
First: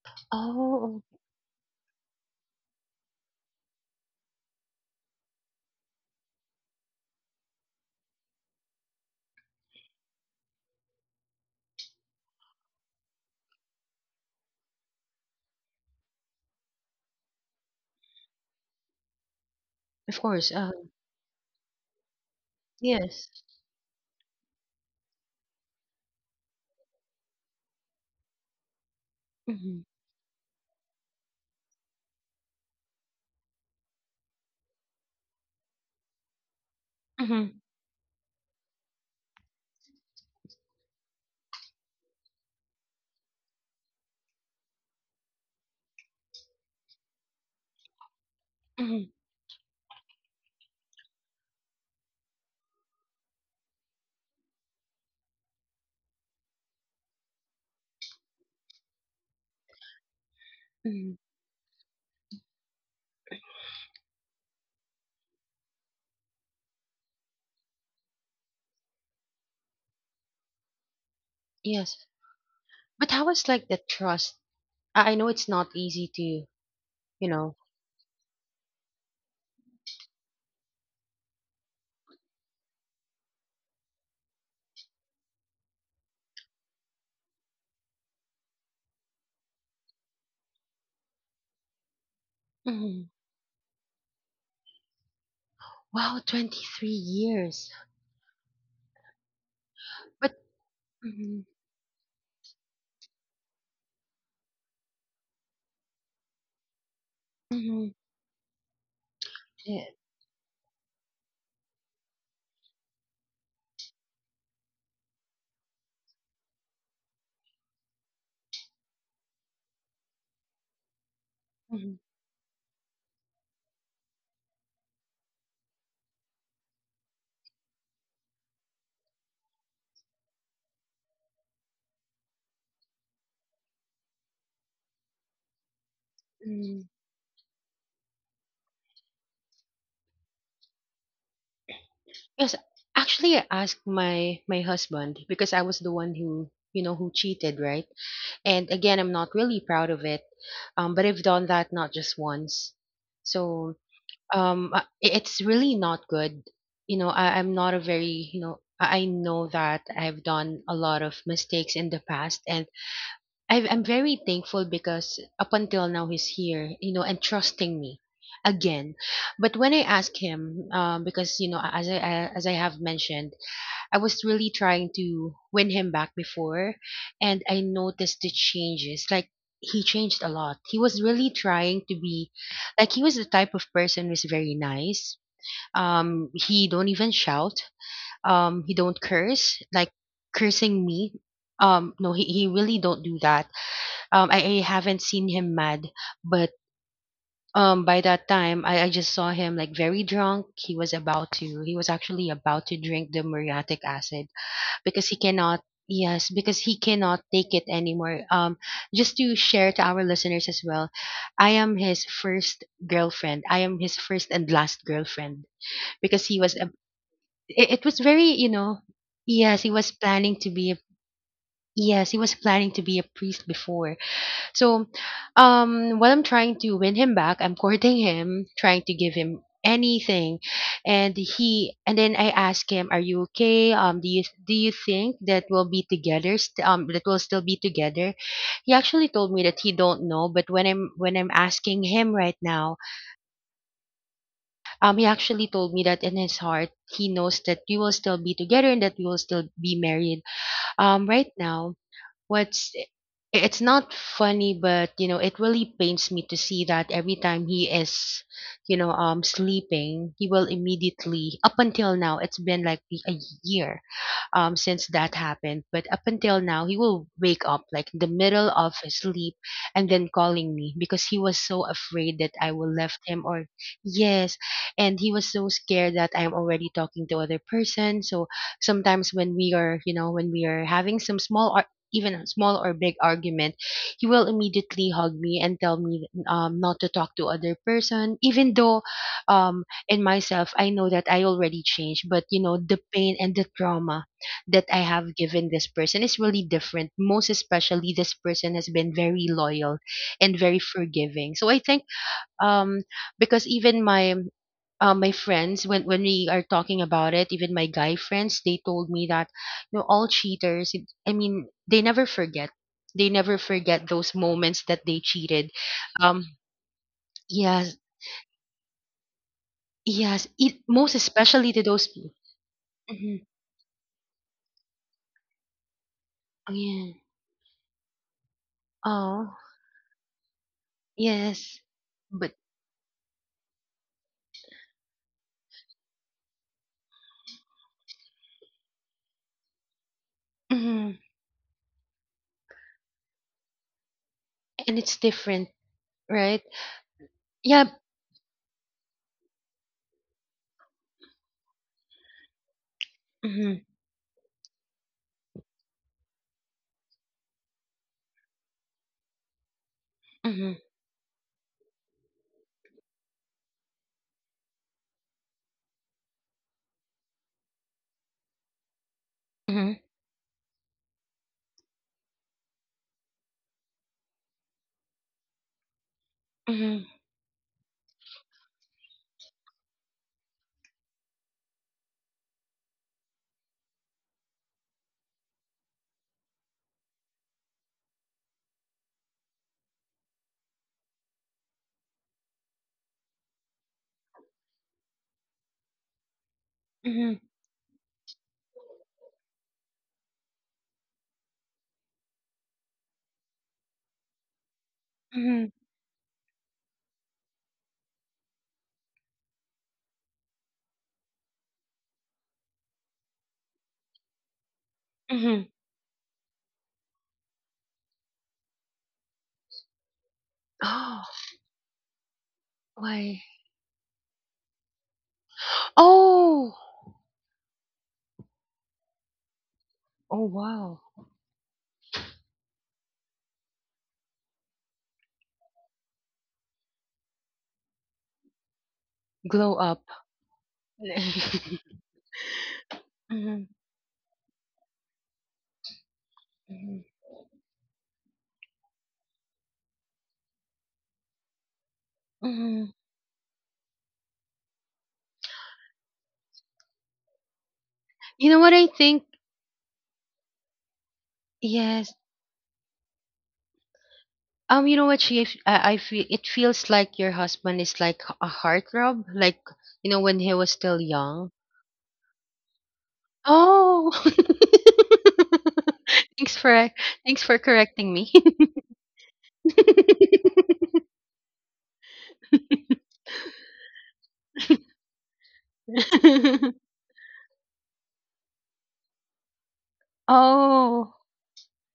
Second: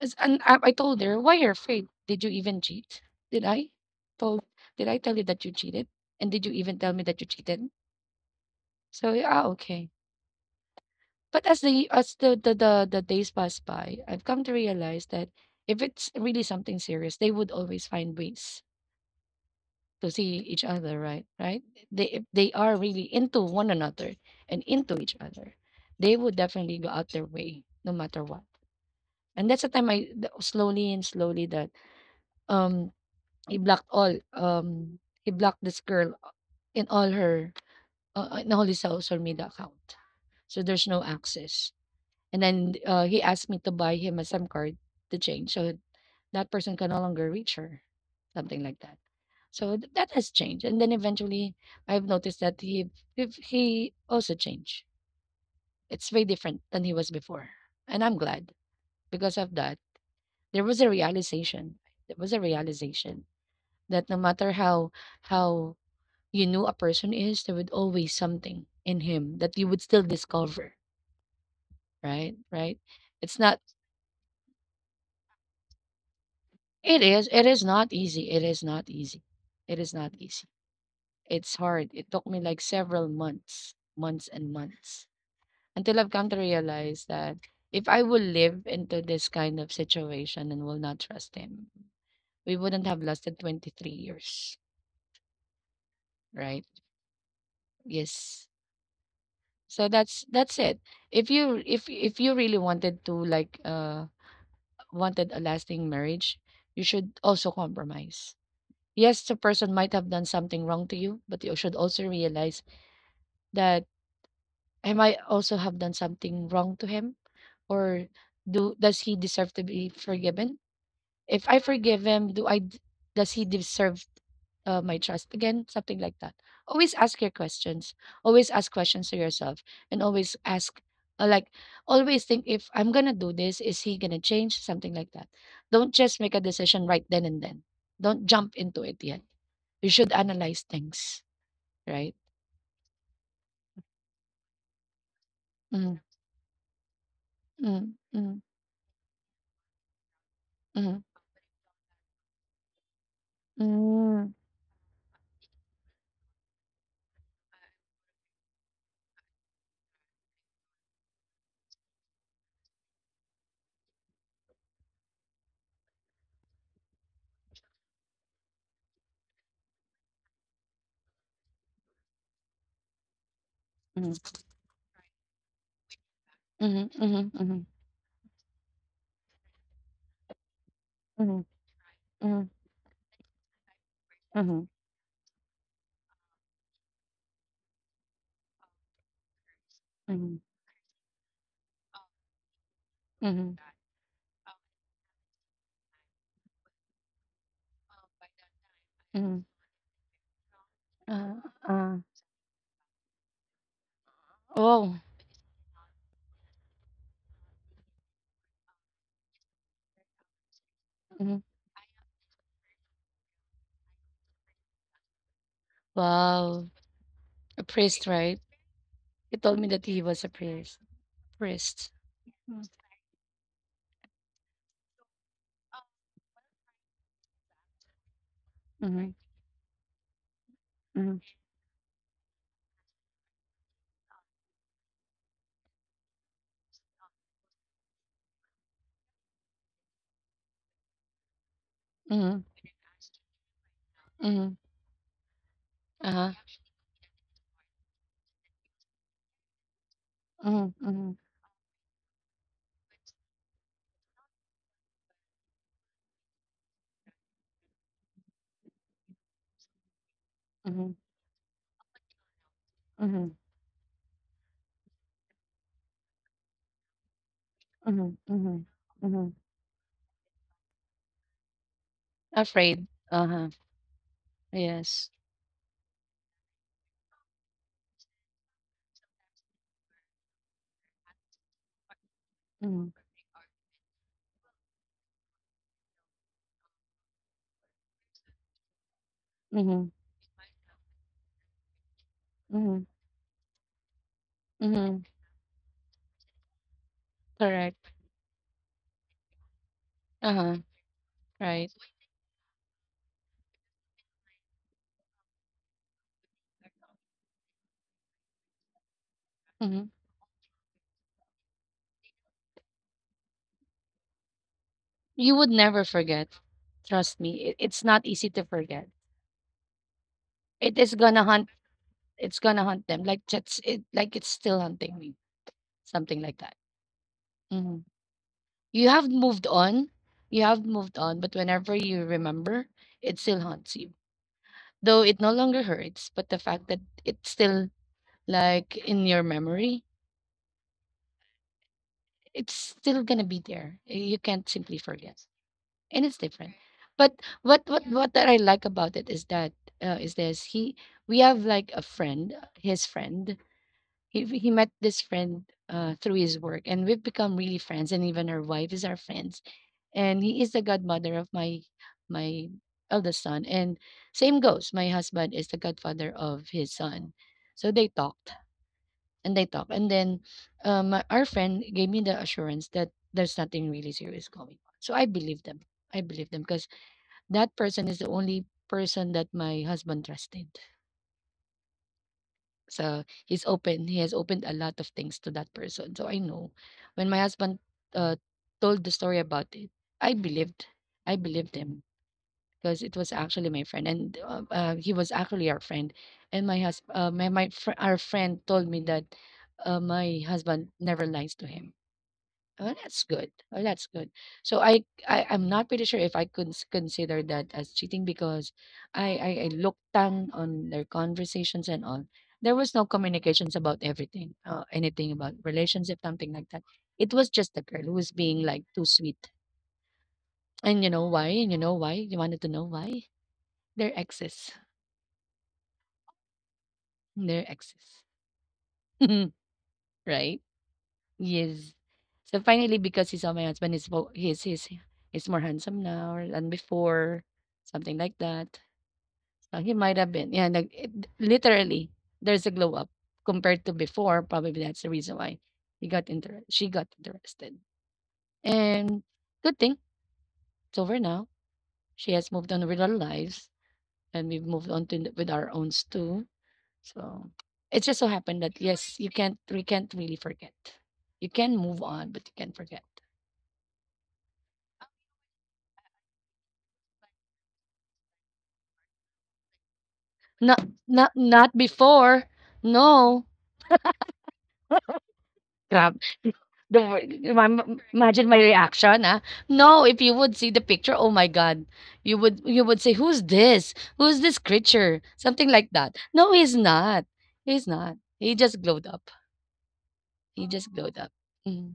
S1: And I told
S2: Oh,
S1: her, why you're afraid? Did you even cheat? Did I told? Did I tell you that you cheated? And did you even tell me that you cheated? So yeah, ah, okay. But as the days pass by, I've come to realize that if it's really something serious, they would always find ways to
S2: of
S1: see
S2: course,
S1: each other, right? Right? They, if they are really
S2: yes.
S1: into one another and into each other, they would definitely go out their way no matter what. And that's the
S2: Mhm,
S1: time slowly and slowly that um he blocked this girl in all her
S2: mhm,
S1: in all his social media account. So there's no access. And then he asked me to buy him a SIM card to change so that person can no longer reach her, something like that.
S2: mhm,
S1: So that has changed. And then eventually, I've noticed that he if he also changed. It's very different than he was before, and I'm glad because of that. There was a
S2: mhm,
S1: realization. There was a realization that no matter how how you knew a person is, there would always something in him that you would still discover.
S2: yes.
S1: Right, right.
S2: But how
S1: It's
S2: is,
S1: not.
S2: like, the trust? I know it's not easy to, you
S1: It is. It
S2: know.
S1: is not easy. It is not easy. It is not easy. It's hard. It took me like several months, months and months until I've come to realize that if I will live into this kind of situation and will not trust him, we wouldn't have
S2: Mhm.
S1: lasted 23 years,
S2: Wow,
S1: right?
S2: 23 years.
S1: Yes. So that's
S2: But
S1: that's it. If
S2: mhm,
S1: you if if you really wanted to like wanted a lasting marriage, you should also
S2: mhm,
S1: compromise. Yes, the person
S2: yeah,
S1: might have done something wrong to you, but you should also realize that I might also have done something wrong to him, or do, does he deserve to be forgiven? If I
S2: mhm,
S1: forgive him, does he deserve my trust again? Something like that. Always ask your questions. Always ask questions to yourself, and always ask like always think if I'm gonna do this, is he gonna change? Something like that. Don't just make a
S2: mhm.
S1: decision right then and then. Don't jump into it yet. You should analyze things. Right?
S2: Yes, actually, I asked my my husband because I was the
S1: Mm,
S2: one who, you know, who cheated, right?
S1: mm,
S2: And again, I'm not really proud of it,
S1: mhm,
S2: but I've done that not just once. So
S1: mm,
S2: it's really not good. You know, I, I'm not a very you know I know that I've done a lot of mistakes in the past, and I'm very thankful because up until now he's here, you know, and trusting me again. But when I ask him, because you know, as I have mentioned, I
S1: mhm,
S2: was really trying to win him back before,
S1: mhm, mhm,
S2: and I
S1: mhm,
S2: noticed the changes. Like, he changed a lot. He was really
S1: mhm,
S2: trying to be
S1: mhm,
S2: like he was the type of person who's very nice. He don't even shout. He don't curse. Like
S1: mhm,
S2: cursing me. No, he really don't do that.
S1: mhm.
S2: I haven't seen him mad, but by that time, I just saw him like very drunk. He was about to he was
S1: Yeah.
S2: actually about to drink the muriatic acid because he cannot yes, because he cannot take it anymore. Just to share to our listeners as well,
S1: Oh, mhm.
S2: I am his first girlfriend. I am his first and last girlfriend because he was
S1: Wow.
S2: a,
S1: A
S2: it
S1: priest,
S2: was
S1: right?
S2: very, you know,
S1: You told me
S2: yes, he was planning to be a
S1: priest.
S2: yes, he was planning
S1: Mm,
S2: to be a priest before. So, while I'm trying to win him back, I'm courting him, trying to give
S1: mhm,
S2: him anything, and
S1: mhm,
S2: he and then I ask him, "Are you okay? Do you think that we'll be together? That we'll still be together?" He actually told me that he don't know, but when I'm asking him right
S1: mhm,
S2: now,
S1: mhm.
S2: he actually told me that in
S1: Uh-huh.
S2: his heart he knows that we will still be together, and that we will still be married.
S1: Mhm, mhm,
S2: Right now what's it's not funny, but you know, it really pains me to see that every time he is, you know, sleeping, he will
S1: mhm,
S2: immediately up until now, it's been like a
S1: mhm,
S2: year since that happened. But up until now, he will wake up like in the
S1: mhm,
S2: middle
S1: mhm,
S2: of his sleep
S1: mhm.
S2: and then calling me because he was so afraid that I will
S1: Afraid.
S2: left him or
S1: Uh-huh.
S2: yes, and
S1: Yes.
S2: he was so scared that I'm already talking to other person. So sometimes when we are, you know, when we are having some small or even a small or big
S1: Mhm,
S2: argument, he will immediately hug me and tell me, not to talk to other person. Even though,
S1: mhm,
S2: in myself, I know that I already changed, but you know, the
S1: mhm,
S2: pain and the trauma that I
S1: mhm.
S2: have given this person is really different. Most especially,
S1: Correct.
S2: this person has been very loyal and very
S1: Uh-huh.
S2: forgiving. So I
S1: Right.
S2: think um, because even my my friends, when we are talking about it, even my guy friends, they told me that you know
S1: Mhm.
S2: all cheaters. I mean, they never forget. They never forget those moments that they
S1: You
S2: cheated.
S1: would never
S2: Um,
S1: forget. Trust me. It,
S2: yes,
S1: it's not easy to forget.
S2: yes. It,
S1: It
S2: most
S1: is gonna
S2: especially
S1: hunt
S2: to those.
S1: it's gonna hunt them,
S2: Mhm.
S1: like that's it, like it's still hunting me, something like
S2: Oh,
S1: that.
S2: yeah.
S1: Mhm. You have
S2: Oh,
S1: moved on, you have moved on, but
S2: yes.
S1: whenever you
S2: But.
S1: remember, it still haunts you. Though it no longer hurts, but the fact that it's still like in your memory,
S2: Mm-hmm,
S1: it's still gonna be there. You can't
S2: and
S1: simply
S2: it's
S1: forget,
S2: different,
S1: and it's
S2: right?
S1: different. But what
S2: Yeah.
S1: what what that I like about it is that is this he, we have like a friend, his friend.
S2: Mm-hmm,
S1: He met this friend through his work, and we've become really friends. And even our wife is our friends. And he
S2: mm-hmm,
S1: is the godmother of my eldest son. And same goes. My husband is the godfather of his son. So they
S2: mm-hmm,
S1: talked, and then our friend gave me the assurance that there's nothing really serious going on. So I believe them. I believe them because
S2: mm-hmm,
S1: that person is the only person that my husband trusted. So he's open. He has opened a lot of things to that person. So I know when my husband uh, told the story about it, I believed. I believed him because it was actually my friend, and he was actually our friend. And my husband,
S2: mm-hmm,
S1: our friend told me that my husband never lies to him. Oh, that's good. Oh, that's good. So I, I
S2: mm-hmm,
S1: I'm not pretty sure if I could consider that as cheating because I looked down on their conversations and all. There was no communications about everything, anything about
S2: mm-hmm.
S1: relationship, something like that. It was just the girl who was being like too sweet. And you
S2: Oh,
S1: know why? And you know why? You wanted to know why?
S2: why?
S1: Their exes.
S2: Oh,
S1: Their exes.
S2: oh,
S1: Right?
S2: wow.
S1: Yes. So finally, because he saw my husband is he's he's more handsome now than before, something like that.
S2: Glow
S1: So he
S2: up.
S1: might have been, yeah, like,
S2: Mm-hmm,
S1: literally, there's a glow up compared to before. Probably that's the reason why he got inter she
S2: mm-hmm,
S1: got interested. And good thing it's over now. She has moved
S2: mm-hmm.
S1: on with our lives, and we've moved on to with our own too. So it just so
S2: You know
S1: happened
S2: what
S1: that
S2: I
S1: yes,
S2: think?
S1: you can't we can't really forget. You can move
S2: Yes.
S1: on, but you can't forget.
S2: You know what, I feel it feels like your husband is like a heartthrob, like you know when he was
S1: Not
S2: still young.
S1: before. No.
S2: Oh,
S1: Grab.
S2: thanks for
S1: The wor-
S2: thanks for correcting me.
S1: Imagine my reaction, ah. No, if you would see the picture, oh my God, you would say, "Who's this? Who's this creature?" Something like that. No, he's not. He's not. He just glowed up. Just
S2: Oh.
S1: glowed up. Mm.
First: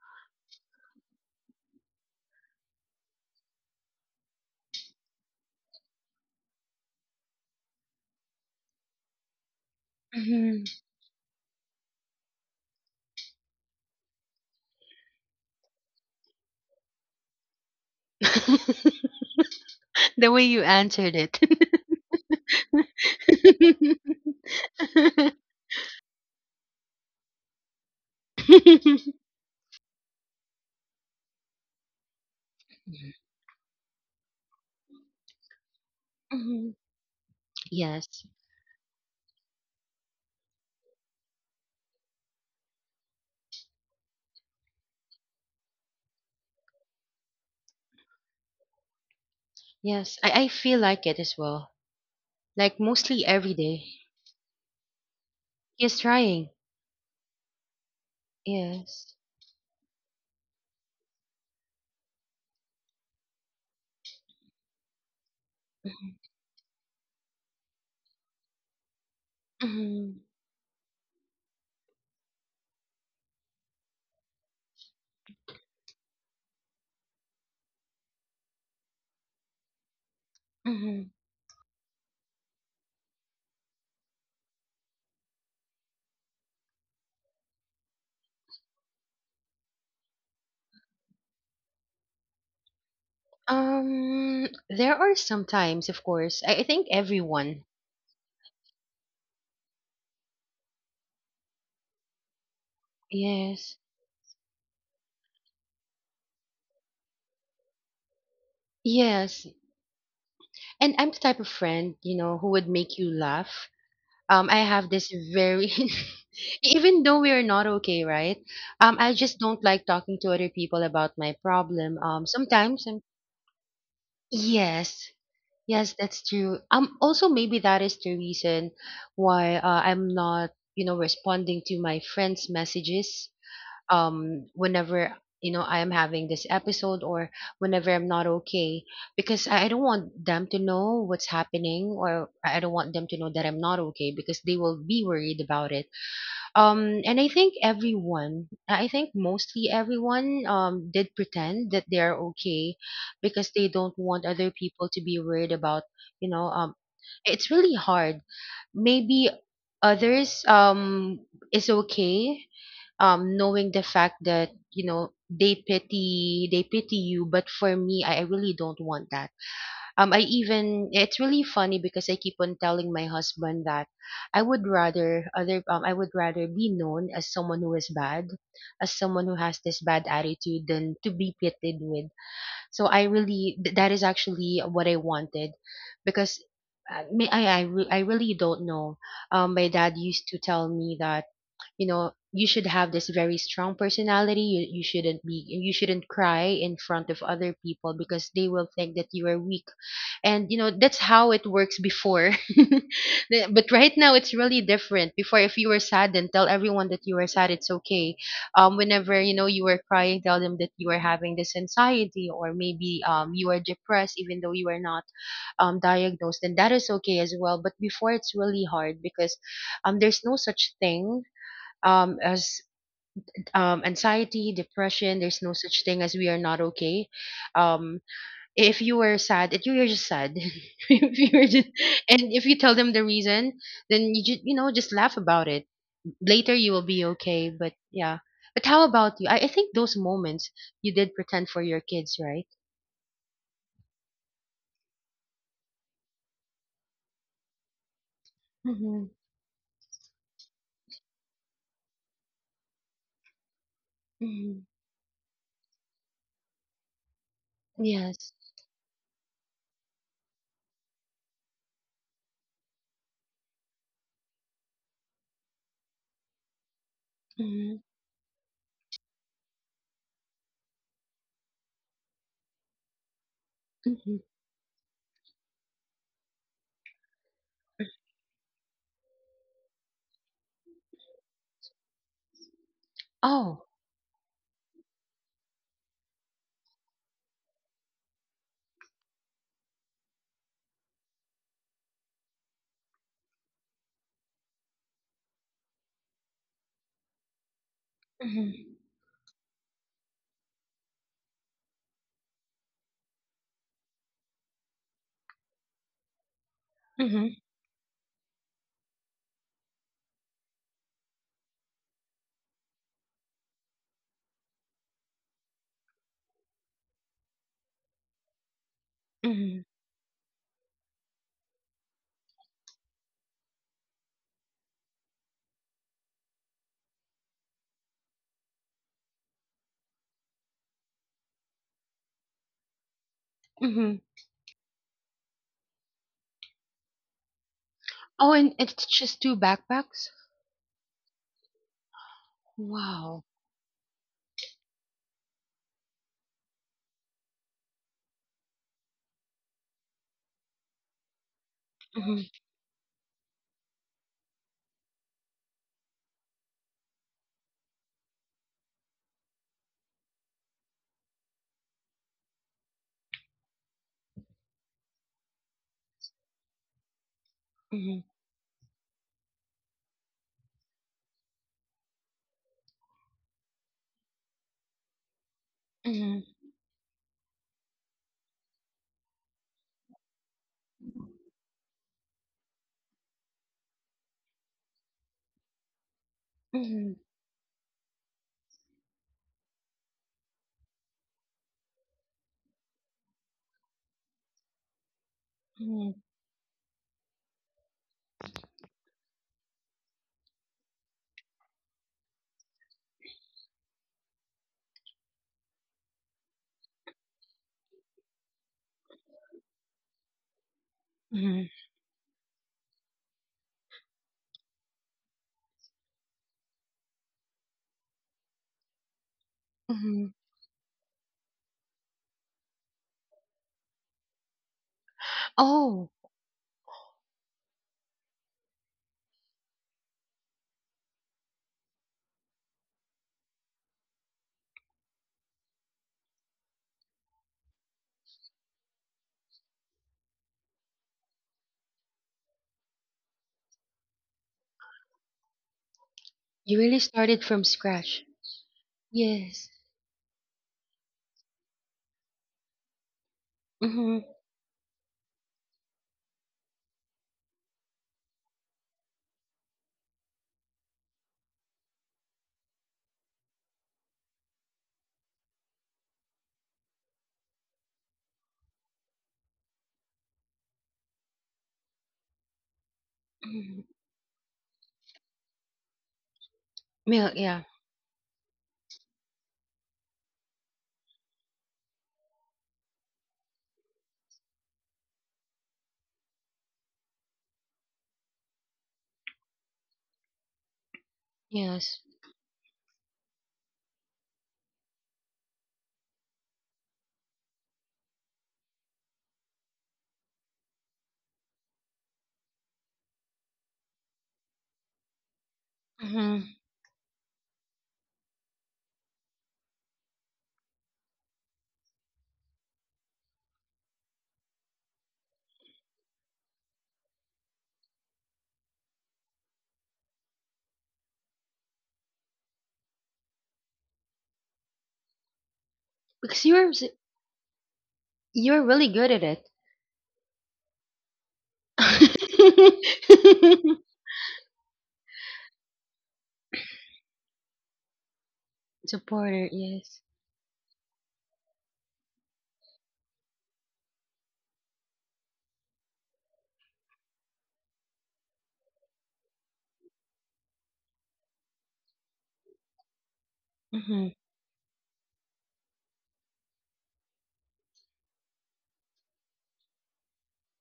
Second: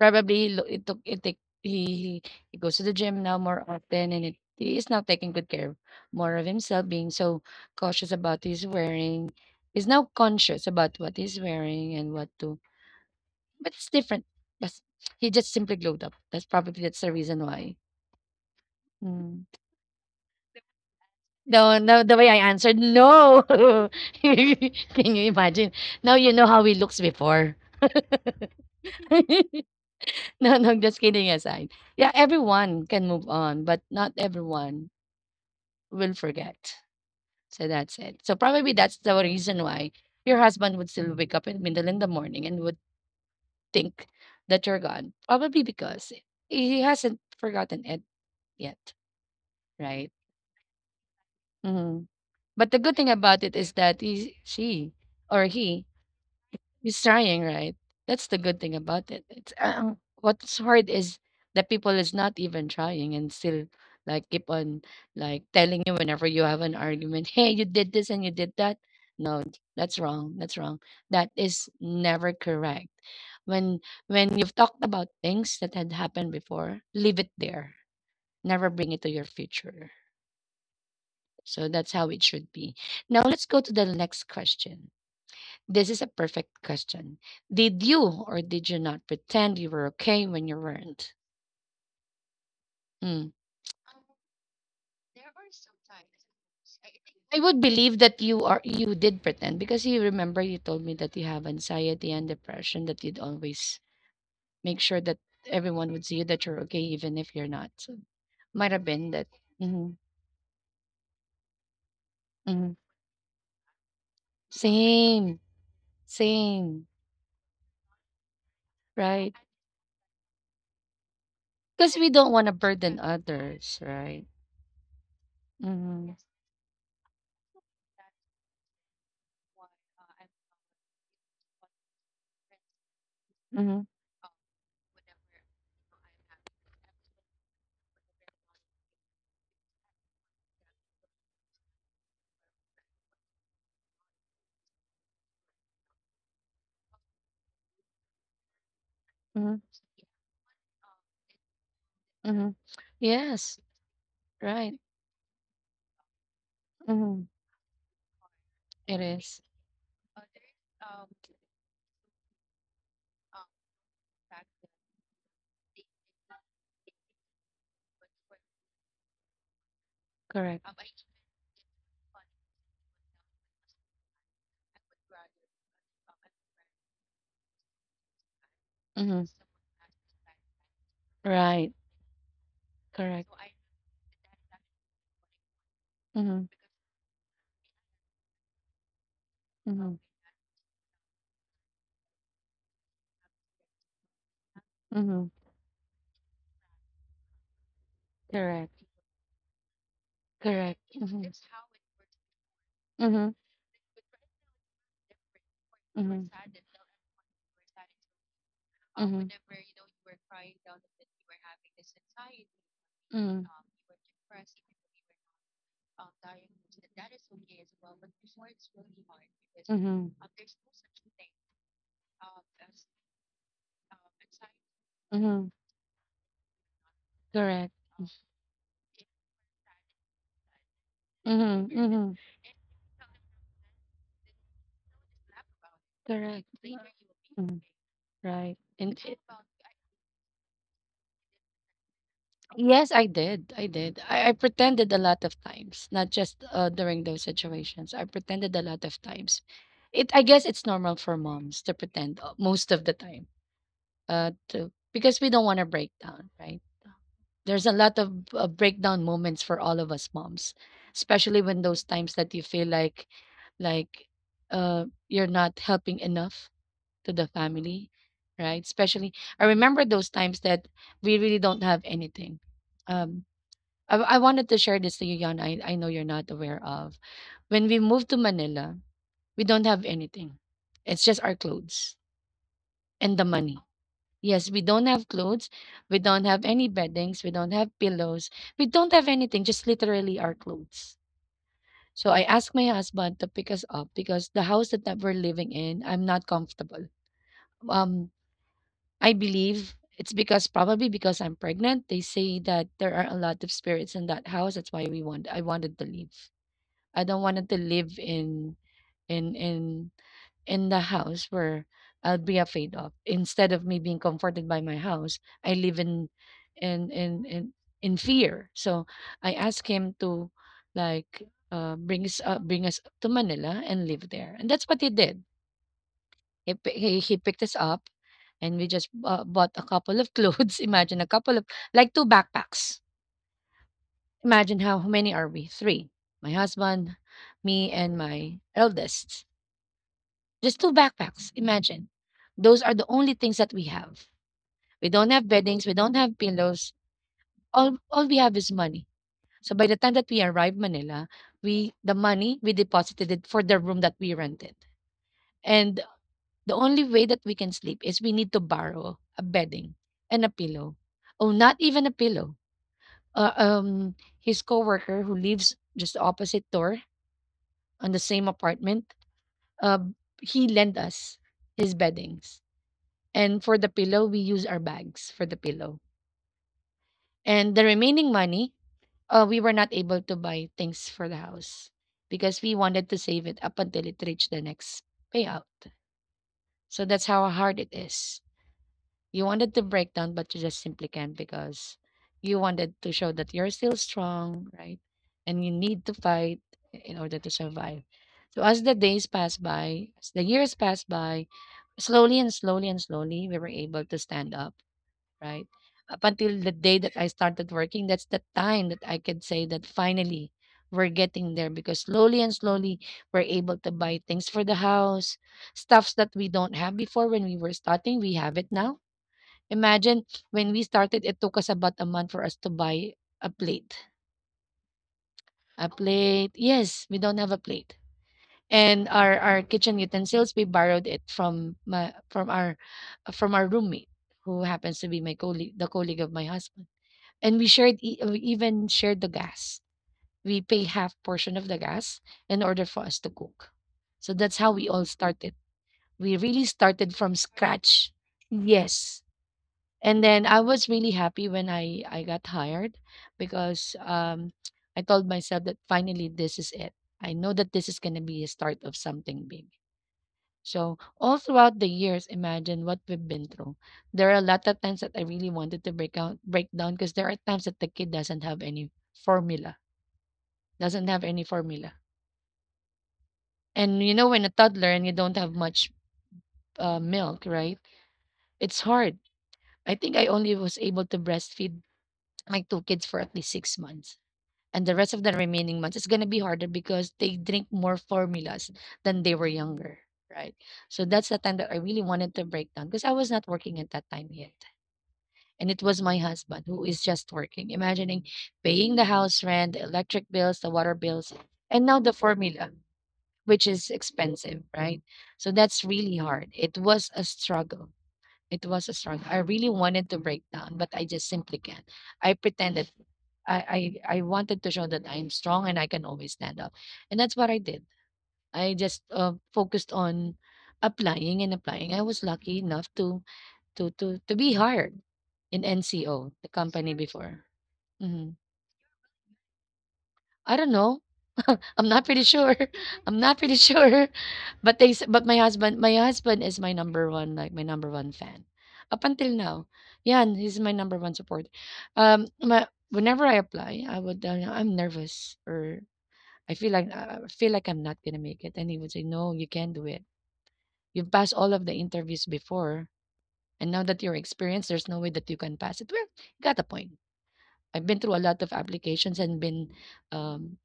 S1: Probably lo it took it take he goes to the gym now more often, and it he is now taking good care of more of himself, being so cautious about his wearing. He's now
S2: Mhm.
S1: conscious about what he's wearing and what to, but it's different. That's, he just simply glowed up. That's probably that's the reason why. Mm.
S2: The way you answered it.
S1: No, no, the way I answered, no. Can you imagine? Now you know how he looks before. No, no, just kidding aside. Yeah, everyone can move on, but not everyone will forget.
S2: Mhm.
S1: So that's it.
S2: Yes.
S1: So probably that's the reason why your husband would still wake up in middle in the morning and would think that you're gone. Probably because he hasn't forgotten it yet, right?
S2: Yes, I feel like it as well.
S1: Hmm. But
S2: Like
S1: the good thing
S2: mostly
S1: about
S2: every
S1: it is
S2: day.
S1: that he, she or he,
S2: He's trying.
S1: he's trying, right? That's the good thing about
S2: Yes.
S1: it. It's what's hard is that people is not even trying and still like keep on like telling you whenever you have an argument, hey, you did this and you did that. No, that's
S2: Mhm.
S1: wrong. That's wrong. That is never correct. When you've talked about things that had happened before, leave it there. Never bring it to your future.
S2: Mhm.
S1: So that's how it should be. Now let's go to the next question. This is a perfect question. Did you or did you not pretend you were okay when you weren't? Mm.
S2: There are some times, of course. I think
S1: I would
S2: everyone.
S1: believe that you did pretend because you remember you told me that you have anxiety and depression that you'd
S2: Yes.
S1: always make sure that everyone would see you that you're okay even if you're not. So might have been that.
S2: Yes.
S1: Mhm,
S2: And I'm the type of friend, you know, who would
S1: mhm.
S2: make you laugh. I have this
S1: Same,
S2: very
S1: same,
S2: even though we are not okay, right? I
S1: right?
S2: just don't like talking to other people about my problem. Sometimes I'm
S1: Others, right?
S2: yes, yes,
S1: Mm-hmm,
S2: that's true. Also maybe that is the reason why, I'm not, you know, responding to my friends' messages
S1: mm-hmm,
S2: whenever you know I am having this episode or whenever I'm not okay, because I don't want them to know what's happening, or I don't want them to know that I'm not okay because they will be worried about it. And I think everyone I think
S1: mm-hmm,
S2: mostly everyone did pretend that they are
S1: mm-hmm.
S2: okay because
S1: Yes,
S2: they don't want other
S1: right.
S2: people to be worried about, you know,
S1: Mm-hmm.
S2: it's really hard. Maybe
S1: Yes,
S2: others is okay, knowing the fact that you know they pity you, but for me, I really don't want that. I
S1: correct.
S2: even it's really funny because I keep on telling my husband that I would rather be known as someone who is bad, as someone who
S1: Mm-hmm.
S2: has this bad attitude, than to be pitied
S1: Right,
S2: with. So I
S1: correct.
S2: really that is actually what I wanted, because
S1: Mhm,
S2: I really don't know. My dad
S1: mhm,
S2: used to tell me that you know you should have this very strong personality. You shouldn't
S1: mhm.
S2: be you shouldn't cry in front of other people because they will think that you are weak. And you know
S1: Correct.
S2: that's how it works before.
S1: Mhm,
S2: But right now it's really different. Before, if you were sad, then tell everyone that you were sad, it's okay. Whenever you know you were crying, tell them that you were having this anxiety, or maybe you are depressed even though you are not diagnosed, then that is okay as well. But before it's really hard because there's
S1: mhm,
S2: no such thing as anxiety depression, there's no
S1: mhm.
S2: such thing as we are not okay.
S1: Correct.
S2: um if you were sad, if you were just sad, if you were just,
S1: Mhm, mhm.
S2: and if you tell them the reason, then you just you know just laugh about it later,
S1: Correct.
S2: you will be okay. But yeah, but
S1: Right.
S2: how
S1: And
S2: about you? I think those moments you did pretend for your kids, right?
S1: oh, yes, I did. I did. I pretended a lot of times, not just during those situations. I pretended a lot
S2: Mm-hmm.
S1: of times. It. I guess it's normal for moms to pretend most of the time.
S2: Hmm.
S1: To because we don't want to break down, right? There's a lot of
S2: Yes.
S1: breakdown moments for all of us moms, especially when those times that you feel like, like, uh, you're not helping enough to the
S2: Hmm.
S1: family, right? Especially, I remember those times that we really don't have anything. Um, I,
S2: Hmm.
S1: I wanted to share this to you, Yana. I know you're not aware of. When we moved to Manila, we don't have anything. It's just our clothes and the money.
S2: Oh.
S1: Yes, we don't have clothes. We don't have any beddings. We don't have pillows. We don't have anything, just literally our clothes. So I asked my husband to pick us up because the house that we're living in, I'm not comfortable. Um,
S2: Hmm.
S1: I believe it's because probably because I'm pregnant. They say that there are a lot of spirits in that house. That's why we want I wanted to leave. I don't
S2: Hmm.
S1: wanted to live in in in the house where I'll be afraid of. Instead of me being comforted by my house, I live in in in, in fear. So I
S2: Hmm.
S1: asked him to like bring us to Manila and live there, and that's what he did. He picked us up and we just bought a couple of clothes. Imagine a couple of, like two backpacks.
S2: Hmm.
S1: Imagine how many are we? Three. My husband, me, and
S2: Oh,
S1: my
S2: and it's just
S1: eldest.
S2: two backpacks.
S1: Just two backpacks. Imagine. Those are the only
S2: Wow.
S1: things that we have. We don't have beddings. We don't have pillows. All we have is money. So by the time that we arrived Manila, we the money, we deposited it for the room that we rented. And the only way that we can sleep is we need to borrow a bedding and a pillow. Oh, not even a pillow. uh, um his coworker who lives just opposite door on the
S2: Mhm,
S1: same apartment, uh he lent us his beddings, and for the pillow we use our bags for the pillow.
S2: mhm,
S1: And the remaining money, we were not able to buy things for the house because we wanted to save it up until it reached the next payout. So
S2: mhm,
S1: that's how hard it is. You wanted to break down, but you just simply can't because you wanted to show that you're still strong, right? And you need to
S2: mhm,
S1: fight in order to survive. So as the days pass by, as the years pass by, slowly and slowly and slowly, we were able to stand up, right? Up until the day that I started working, that's the time that I could say that finally we're getting
S2: mhm,
S1: there, because slowly and slowly we're able to buy things for the house, stuffs that we don't have before. When we were starting, we have it now. Imagine
S2: mhm.
S1: when we started, it took us about a month for us to buy a plate. A
S2: Oh,
S1: plate. Yes, we don't have a plate. And our kitchen utensils, we borrowed it from my from our roommate, who happens to be my colleague, the colleague of my husband. And we even shared the gas. We pay half portion of the gas in order for us to cook. So that's how we all started. We really
S2: you really
S1: started from
S2: started from
S1: scratch.
S2: scratch.
S1: Yes.
S2: Yes.
S1: And then I was really happy when I got hired because
S2: Mm-hmm.
S1: I told myself that finally this is it. I know that this is going to be a start of something big. So all throughout the years, imagine what we've been through. There are a lot of times that I really wanted to break down, because there are times that the kid doesn't have any formula, doesn't have any formula.
S2: Mm-hmm.
S1: And you know, when a toddler and you don't have much
S2: Yeah,
S1: milk,
S2: yeah.
S1: right? It's hard. I think I only was able to breastfeed my two kids for at least 6 months, and the rest of the remaining months it's going to be harder because they drink more formulas than they were younger, right? So that's the time that I really
S2: Yes.
S1: wanted to break down because I was not working at that time yet, and it was my husband who is just working. Imagining paying the house rent, the electric bills, the water bills, and now the formula, which is expensive, right? So that's really
S2: Mm-hmm.
S1: hard. It was a struggle. It was a struggle. I really wanted to break down, but I just simply can't. I pretended. I wanted to show that I'm strong and I can always stand up. And that's what I did. I just focused on applying and applying. I was lucky enough to be hired in NCO, the
S2: Because
S1: company before. Mhm.
S2: you're really good at it.
S1: I don't know. I'm not pretty sure. I'm not pretty sure. But but my husband is my number one, like my number one fan. Up until
S2: Supporter,
S1: now.
S2: yes.
S1: Yeah, and he's my number one support. My whenever I apply, I would I'm nervous or I feel like I'm not gonna make it. And he would say, No, you can do it. You've passed all of the interviews before. And now that you're
S2: Mm-hmm.
S1: experienced, there's no way that you can pass it. Well, you got a point. I've been through a lot of applications and been um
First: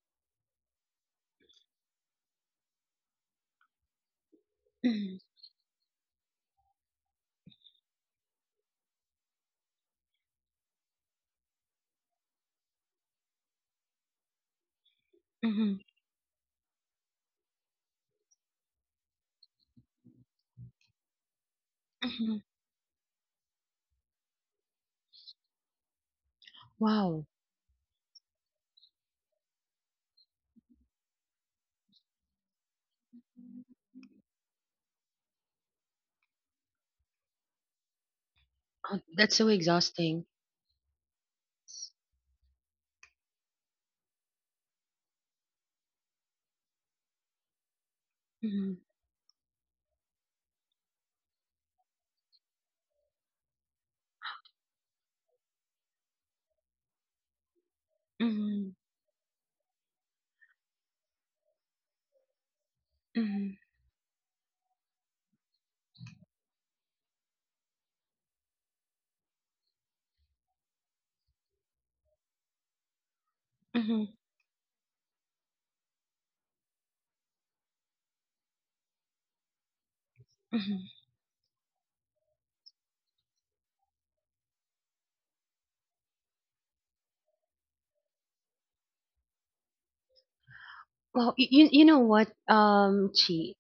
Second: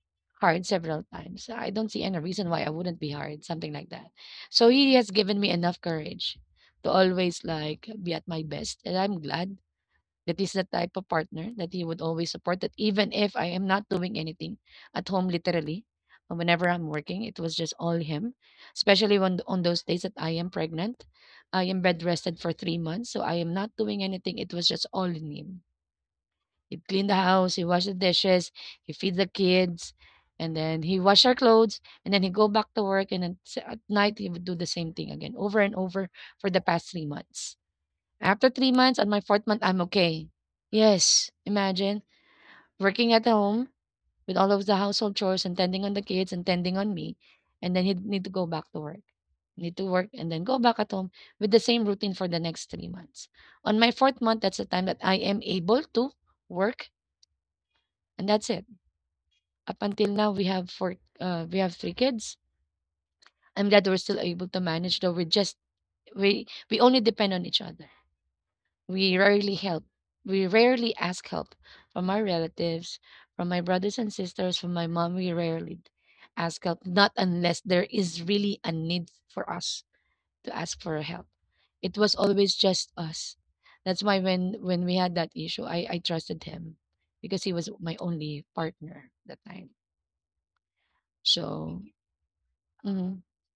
S1: hired several times. I don't see any reason why I wouldn't be hired, something like that. So he has
S2: Mm-hmm.
S1: given me enough courage to always like be at my best. And I'm glad that is the type of partner that he would always support that even if I am not doing anything at home
S2: Mm-hmm.
S1: literally, whenever I'm working, it was just all him. Especially when on those days that I am pregnant. I am bed rested
S2: Hmm.
S1: for 3 months, so I am not doing anything. It was just all in him. He cleaned the
S2: Wow.
S1: house, he washed the dishes, he feed the kids, and then he wash our clothes, and then he go back to work, and then at night he would do the same thing again, over and over for the past 3 months. After 3 months,
S2: Oh,
S1: on my
S2: that's
S1: fourth
S2: so
S1: month, I'm
S2: exhausting.
S1: okay. Yes, imagine working at home with all of the household chores and tending on the kids and tending on me. And then he'd need to go
S2: Mm-hmm.
S1: back to work. Need to work and then go back at home with the same routine for the next 3 months. On my fourth month, that's the time that I am able to work. And that's it.
S2: Mm-hmm.
S1: Up until now, we have three kids.
S2: Mm-hmm.
S1: I'm glad we're still able to manage, though we only depend on each other. We rarely help. We rarely ask help from our relatives, from my brothers
S2: Mm-hmm.
S1: and sisters, from my mom. We rarely ask help, not unless there is really a need for us to ask
S2: Mm-hmm.
S1: for help. It was always just us. That's why when we had that issue, I trusted him because he was my only partner that time.
S2: Well, you
S1: So.
S2: know what, Chi?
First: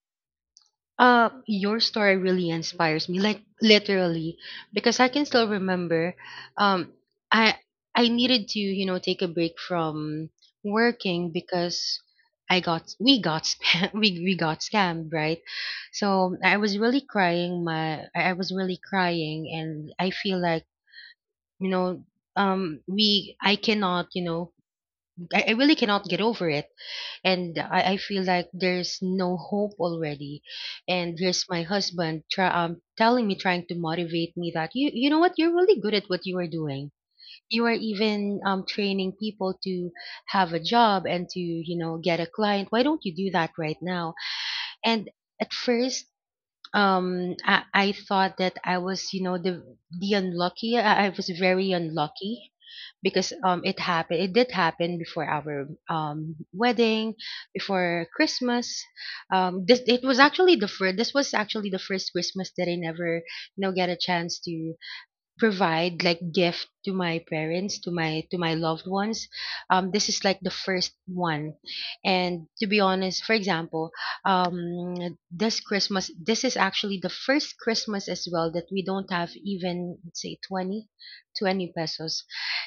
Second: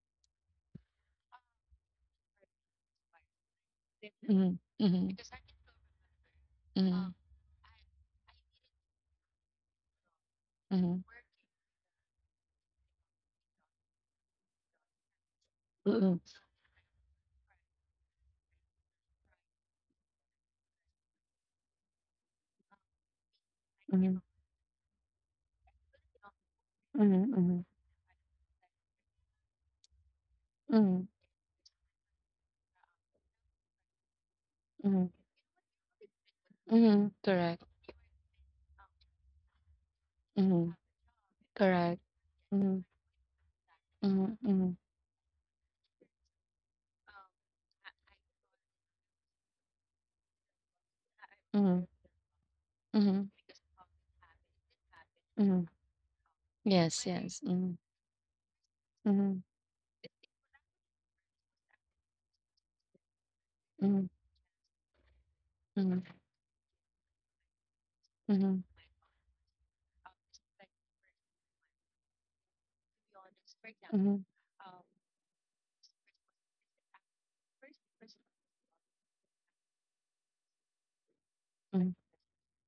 S2: Your story really inspires me, like literally,
S1: Mhm,
S2: because I
S1: mhm,
S2: can still remember, um,
S1: mhm,
S2: I I needed to, you know, take a break from
S1: mhm,
S2: working because I got we got scam we got scammed, right?
S1: mhm,
S2: So I was really crying. My I was really crying, and I feel like you know, we I cannot, you know, I really cannot get over it.
S1: mhm,
S2: And
S1: mhm,
S2: I feel like there's no hope already,
S1: mhm,
S2: and here's my husband telling me, trying to motivate me, that
S1: mhm, mhm,
S2: you know what you're really good at what you are doing. You are even training people to have a
S1: mhm,
S2: job and to you know get a client. Why don't you do that right now?
S1: mhm.
S2: And at first I thought that I was you know the unlucky. I was very unlucky
S1: Mhm.
S2: because it did happen before our
S1: Yes.
S2: wedding,
S1: Mm-hmm.
S2: before Christmas.
S1: Mm-hmm.
S2: This it was actually the first This was actually the first Christmas that I never you know get a
S1: Mhm,
S2: chance to provide
S1: mhm,
S2: like gift to my parents, to my
S1: mhm,
S2: loved ones. This is like the first one, and to be honest, for example, um this is actually the first Christmas as well that we don't have, even let's say, 20
S1: mhm,
S2: pesos.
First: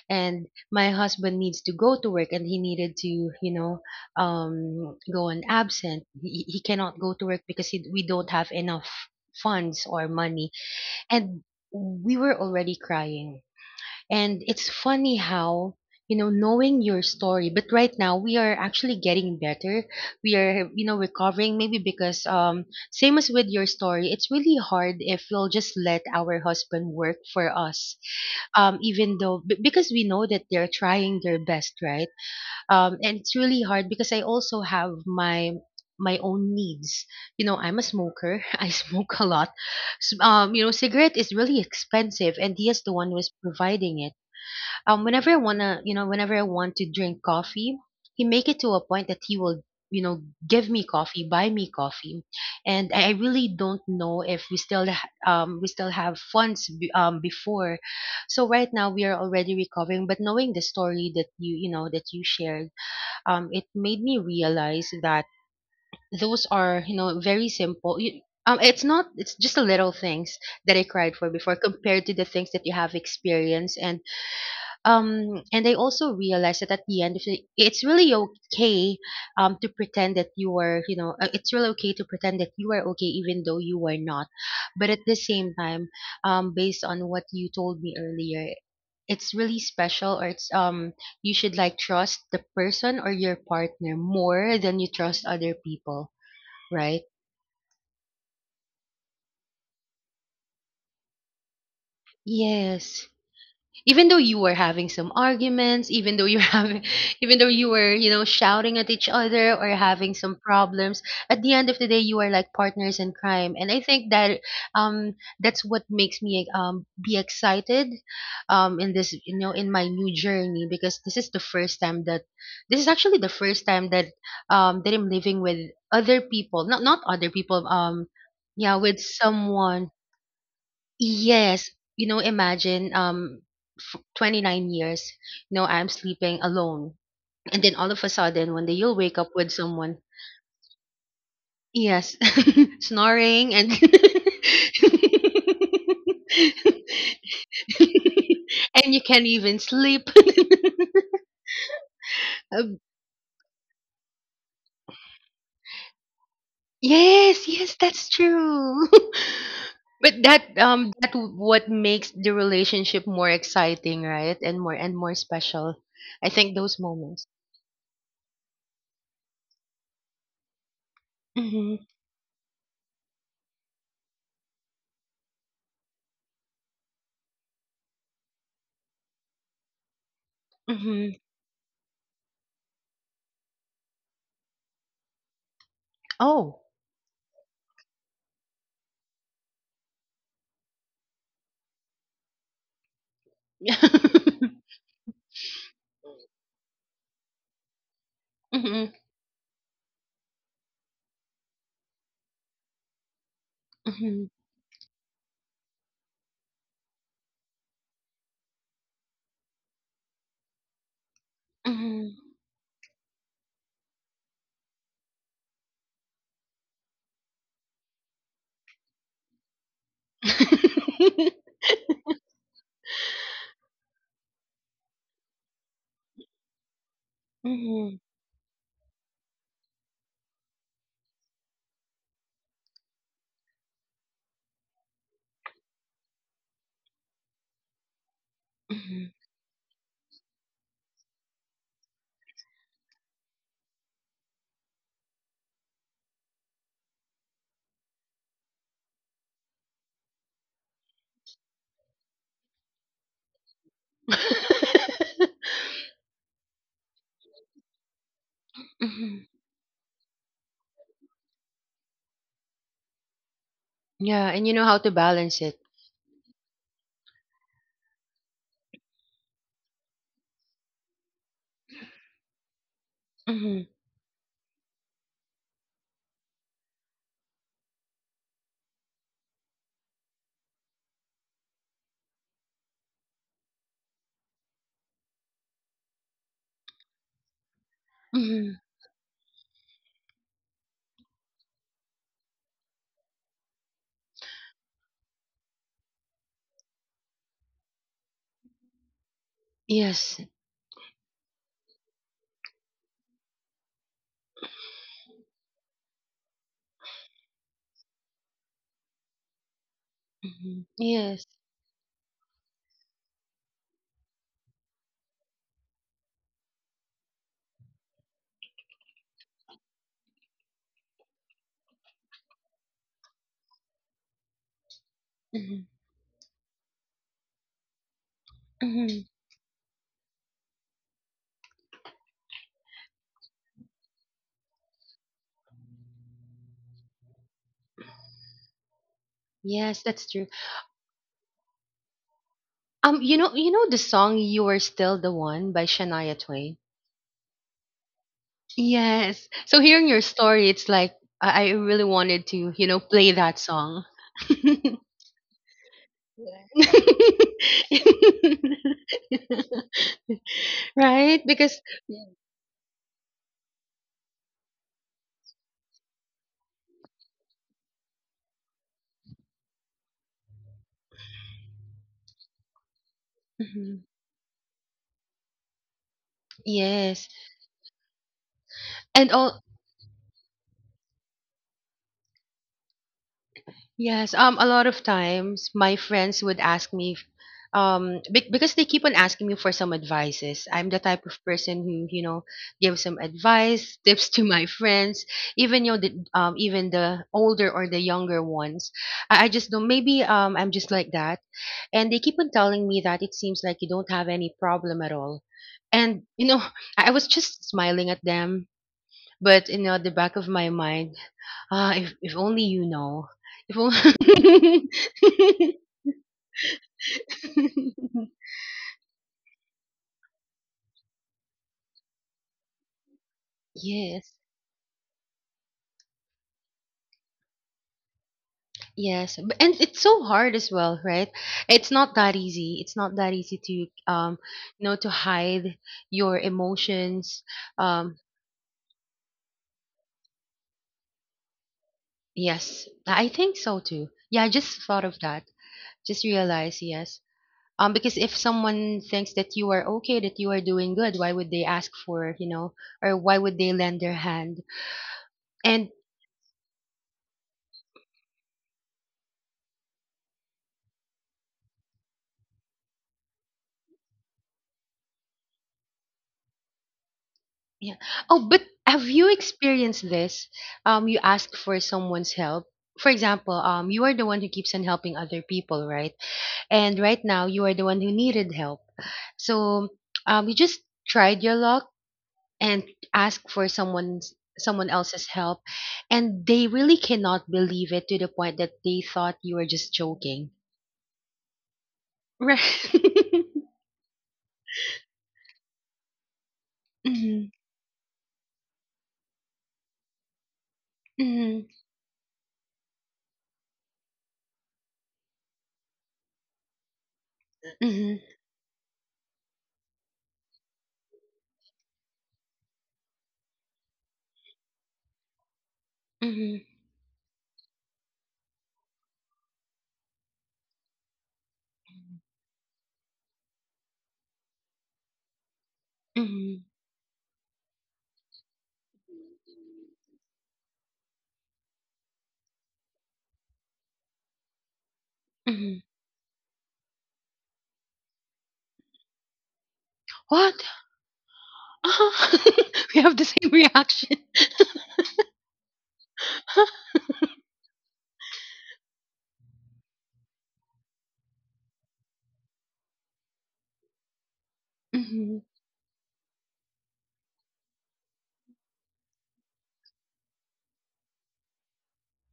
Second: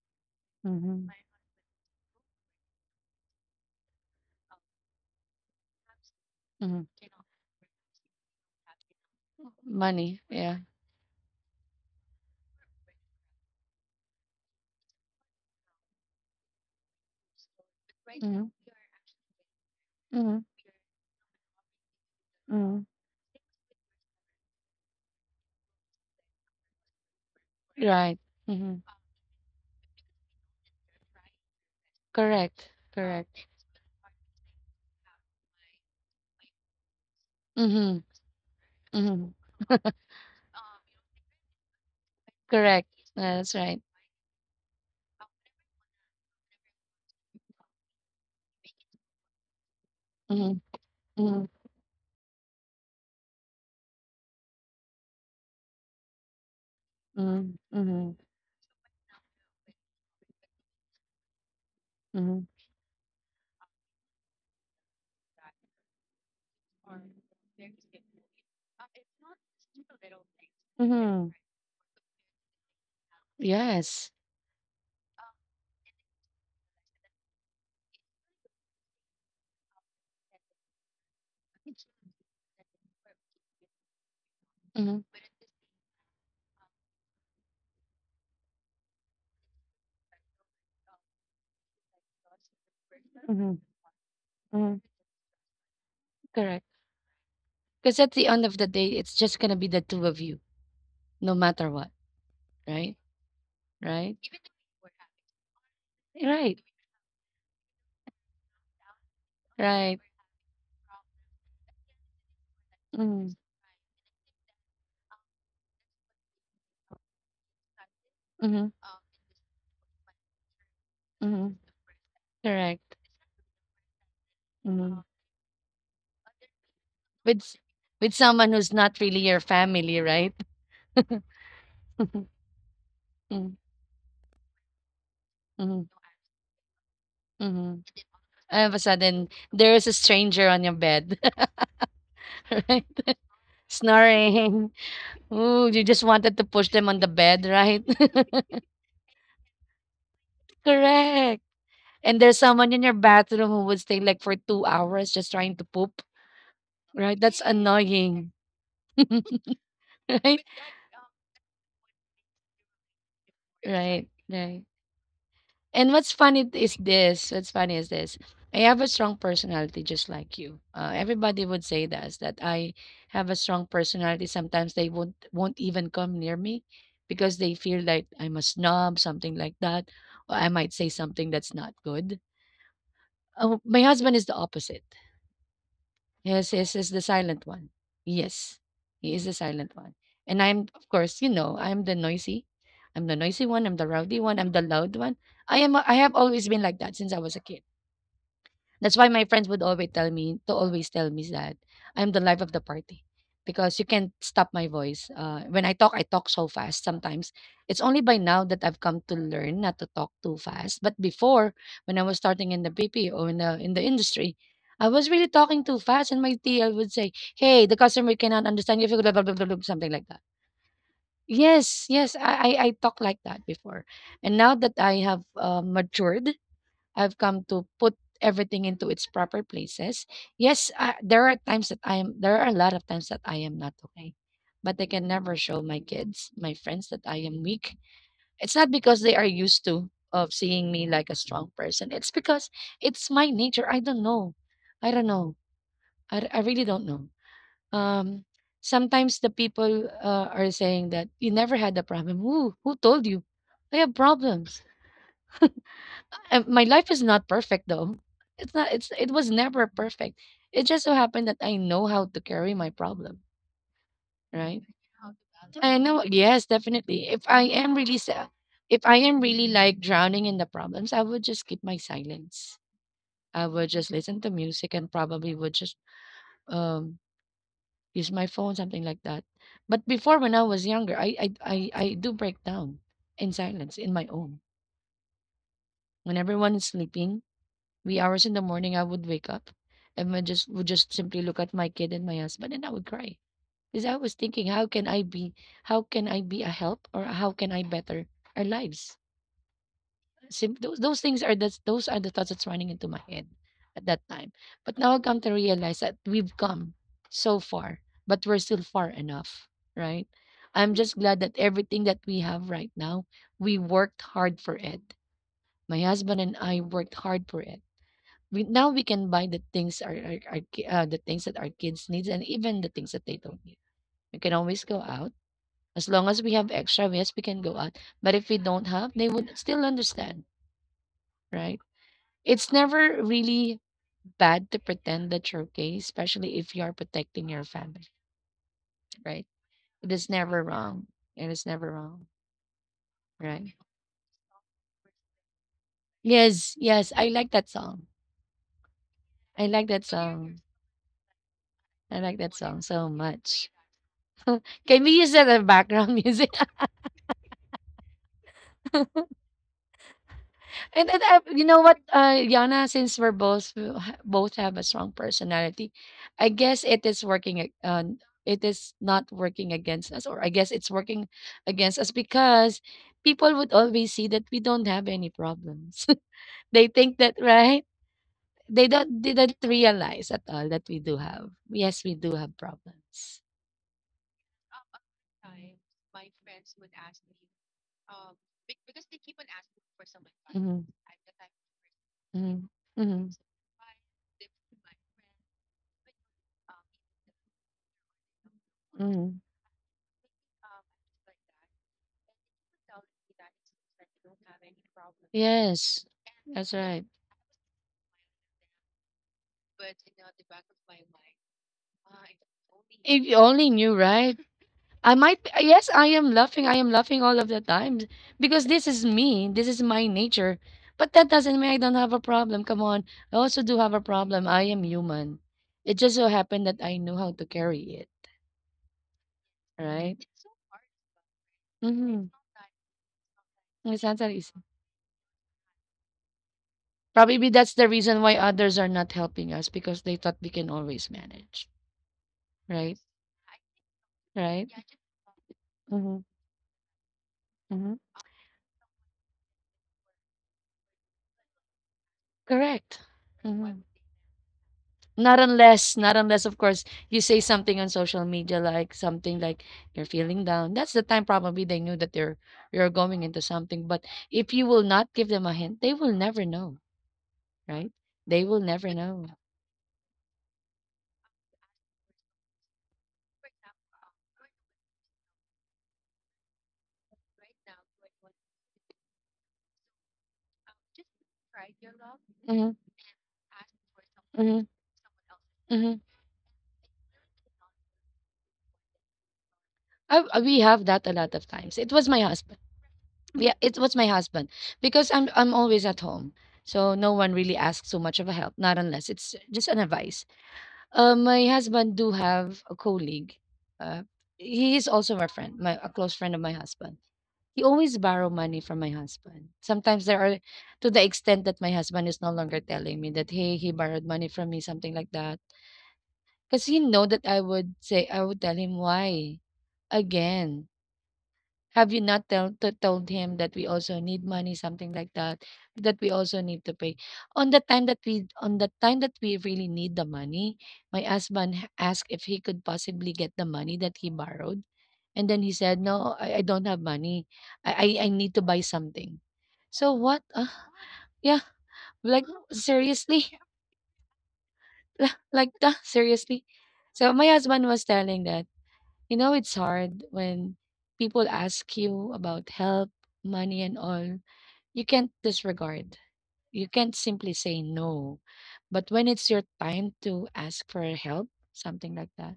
S2: And my
S1: mhm,
S2: husband needs to go to work, and he needed to you know go on absent. He
S1: mhm.
S2: cannot go to work because we don't have enough funds or
S1: Money.
S2: money.
S1: Yeah.
S2: And we were already crying. And it's funny how, you know, knowing your story, but right now we are actually getting better. We
S1: Mhm,
S2: are, you know, recovering, maybe because same as with your story, it's really hard if we'll just let our husband work for us.
S1: mhm.
S2: Even though because we know that they're trying their best, right? And it's really hard because I also have my own needs. You know, I'm a
S1: Mhm,
S2: smoker. I smoke a
S1: mhm,
S2: lot. You know, cigarette is really expensive, and he is the one who is providing it. Whenever I wanna, you know, Whenever I want to drink coffee, he make it to a point that he will, you know,
S1: mhm,
S2: give me coffee,
S1: mhm,
S2: buy me coffee, and I really don't know if we still have funds
S1: mhm,
S2: before.
S1: mhm,
S2: So right now we are already recovering, but knowing the story that that you
S1: mhm.
S2: shared, it made me realize that those are you know very simple. It's not. It's just the little things that I cried for before compared to the things that you have experienced. And
S1: Yes.
S2: And I also realized that, at the end of the it's really okay to pretend that you are you know it's really okay to pretend that you are okay even though you are not. But
S1: Mhm,
S2: at the same time, based on what you told me earlier, it's really special, or it's you should like trust the person or your partner more
S1: mhm.
S2: than you trust other people,
S1: Correct.
S2: right?
S1: Because at the end of the day, it's just gonna be the two of you, no matter what, right?
S2: Yes. Even
S1: Right?
S2: though you were having some arguments, even though you are having, even though you were you know shouting at each other or having some problems, at the end of the day you are like partners in crime. And I think that um that's what makes me be excited
S1: Mm-hmm,
S2: in this, you know, in my new journey, because this is the
S1: mm-hmm.
S2: first time that this is
S1: Correct.
S2: actually the first time that that
S1: Mhm.
S2: I'm living with other people, not other
S1: With s-
S2: people.
S1: with someone who's
S2: Yeah,
S1: not
S2: with
S1: really your
S2: someone.
S1: family, right?
S2: Yes, you know, imagine
S1: Mm-hmm,
S2: 29 years, you know, I'm sleeping alone. And
S1: mm-hmm.
S2: then all of a sudden
S1: All
S2: one day
S1: of a
S2: you'll wake
S1: sudden,
S2: up with
S1: there is a
S2: someone.
S1: stranger on your bed,
S2: Yes.
S1: right?
S2: Snoring, and
S1: Snoring. Ooh, you just wanted to push them on the bed, right?
S2: and you can't even sleep.
S1: Correct. And there's someone
S2: Um,
S1: in your bathroom who would stay like for 2 hours just trying to poop, right? That's
S2: yes, yes, that's
S1: annoying,
S2: true. But
S1: right?
S2: what makes the relationship more exciting,
S1: Right,
S2: right?
S1: right.
S2: And more special.
S1: And what's
S2: I
S1: funny
S2: think those
S1: is
S2: moments.
S1: this. What's funny is this. I have a strong personality just like you. Everybody would
S2: Mm-hmm.
S1: say that I have a strong personality. Sometimes they won't even come near me because they feel like I'm a snob, something like that. Or I might say
S2: Mhm.
S1: something that's not good. Oh, my husband is the opposite. Yes,
S2: Oh.
S1: yes, is the silent one. Yes, he is the silent one. And I'm, of course, I'm the noisy. I'm the noisy one. I'm the rowdy one. I'm the loud one. I am. I have always been like that since I was a kid.
S2: Mhm.
S1: That's why my friends would always tell me that I'm the life of the party because you can't
S2: Mhm.
S1: stop my voice. When I talk so fast sometimes. It's only by now that I've come to learn not to talk too fast. But before, when I
S2: Mhm.
S1: was starting in the BP or in the industry, I was really talking too fast, and my TL would say, "Hey, the customer cannot understand you, if you blah, blah, blah, blah, blah," something like that. Yes, yes, I talk like that before, and now that I have matured, I've come to put
S2: Mhm.
S1: everything into its proper places. Yes, I, there are times that I am, there are a lot of times that I am not okay, but I can never show my kids, my friends that I am weak. It's not because
S2: Mhm.
S1: they are used to of seeing me like a strong person. It's because it's my nature. I don't know. I don't know. I really don't know. Um, sometimes the people are saying that you never had a problem. Who told you? I have problems. My life is not perfect though. It
S2: Mhm.
S1: was never perfect. It just so happened that I know how to carry my problem,
S2: Yeah, and you
S1: right?
S2: know how to balance it.
S1: I know, yes, definitely. If I am really sa- if I am really like drowning in the problems, I would just keep my silence. I
S2: Mhm.
S1: would just listen to music and probably would just um use my phone, something like that. But before, when I was younger, I do break down in silence in my own when everyone is sleeping, wee hours in the
S2: Mhm.
S1: morning. I would wake up and I just would just simply look at my kid and my husband and I would cry. Because I was thinking, how can I be a help, or how can I better our lives?
S2: Yes.
S1: Those are the thoughts that's running into my head at that time. But now I come to realize that we've come so far, but we're still far enough, right?
S2: Mhm.
S1: I'm just glad
S2: Yes.
S1: that everything that we have right now, we worked hard for it. My husband and I worked hard for it. We can buy the things the things that our kids needs and even the things that they don't need. We can always go out
S2: Mhm.
S1: as long as we have extra. Yes, we can go out, but if we don't have, they
S2: Mhm.
S1: would still understand, right? It's never really bad to pretend that you're okay, especially if you are protecting your family, right?
S2: Yes,
S1: It is
S2: that's true.
S1: never wrong. It is never wrong,
S2: You know, you
S1: right?
S2: know the song "You Are Still the One" by Shania
S1: Yes,
S2: Twain.
S1: yes, I like that song.
S2: Yes.
S1: I
S2: So
S1: like that
S2: hearing your
S1: song.
S2: story, it's like I really
S1: I like
S2: wanted
S1: that
S2: to,
S1: song.
S2: you know, play that song.
S1: Can we use that as background music?
S2: Yeah.
S1: And
S2: Right,
S1: I, you
S2: because.
S1: know what, Yana, since we're both we ha- both have a strong personality, I guess it is working. It is not working against us, or I guess it's working against us because people would
S2: Mhm.
S1: always see that we don't have any problems. They think
S2: Yes.
S1: that, right. They don't
S2: And
S1: didn't
S2: all.
S1: realize at all that we do have. Yes, we do have problems.
S2: Yes. A lot of times my friends would ask me because they keep on asking me for some advices. I'm the type of person who you know
S1: Mm-hmm.
S2: gives some
S1: Mm-hmm.
S2: advice tips to my friends, even you know even the older or the younger ones.
S1: Mm-hmm.
S2: I just don't. Maybe I'm just like that. And they keep on telling me that it seems like you don't have any problem at all.
S1: Yes,
S2: And you know, I was just smiling at them, but you know, at the back of my mind, ah, if only you know,
S1: only
S2: if
S1: you, right? I might,
S2: only.
S1: yes, I am laughing. I am laughing all of the time because this is me. This is my nature. But that doesn't mean I don't have a problem. Come on. I also do have a
S2: Yes,
S1: problem. I am human. It just so happened that I knew how to carry it.
S2: yes. And it's so hard as well, right? It's
S1: Mhm,
S2: not that easy. It's not that easy
S1: Miss
S2: to
S1: Ansaris.
S2: you know, to hide your emotions.
S1: Probably that's the
S2: Um,
S1: reason why others are not helping us because they thought we can always manage.
S2: yes,
S1: Right?
S2: I think so too. Yeah, I
S1: Right?
S2: just thought of that.
S1: Mm-hmm.
S2: Just realized, yes.
S1: Mm-hmm.
S2: Because if someone thinks that you are okay, that you are doing good, why would they ask for, you know,
S1: Correct.
S2: or why would they lend their hand?
S1: Not unless
S2: And
S1: not unless, of course, you say something on social media, like something like you're feeling down. That's the time probably they knew that they're you're going into something. But if you will not give them a hint, they will never know, right?
S2: yeah.
S1: They
S2: Oh,
S1: will
S2: but
S1: never
S2: have
S1: know.
S2: you experienced this? You ask for someone's help. For example, you are the one who keeps on helping other people, right? And right now, you are the one who needed help. So, you just tried your luck
S1: Mhm.
S2: and asked for someone else's help, and they really cannot believe it to the point that they thought you were just
S1: I, I-
S2: joking.
S1: we have that a lot of times. It was my husband.
S2: Right.
S1: Yeah, it was my husband because I'm always at home, so no one
S2: Mhm,
S1: really asks so much of a help. Not unless it's just an advice. My
S2: mhm,
S1: husband do have a colleague. Uh, he is also my friend, my a close friend of my husband. He always
S2: mhm,
S1: borrow money from my husband. Sometimes there are, to the extent that my husband is no longer telling me that, hey, he borrowed money from me, something like that,
S2: mhm,
S1: because he know that I would tell him, why again, have you not tell to told him that we also need money, something like that, that we also need
S2: mhm,
S1: to pay? On the time that we on the time that we really need the money, my husband asked if he could possibly get the money that he borrowed. And then he said,
S2: mhm.
S1: No, I don't have money. I need to buy something. So what?
S2: What?
S1: Yeah, like,
S2: Uh-huh. We have
S1: seriously?
S2: the same reaction.
S1: Like that? Seriously? So my husband was telling that. You know, it's hard when people ask you about help, money, and all. You can't
S2: Mhm.
S1: disregard. You can't simply say no. But when it's your time to ask for help, something like that,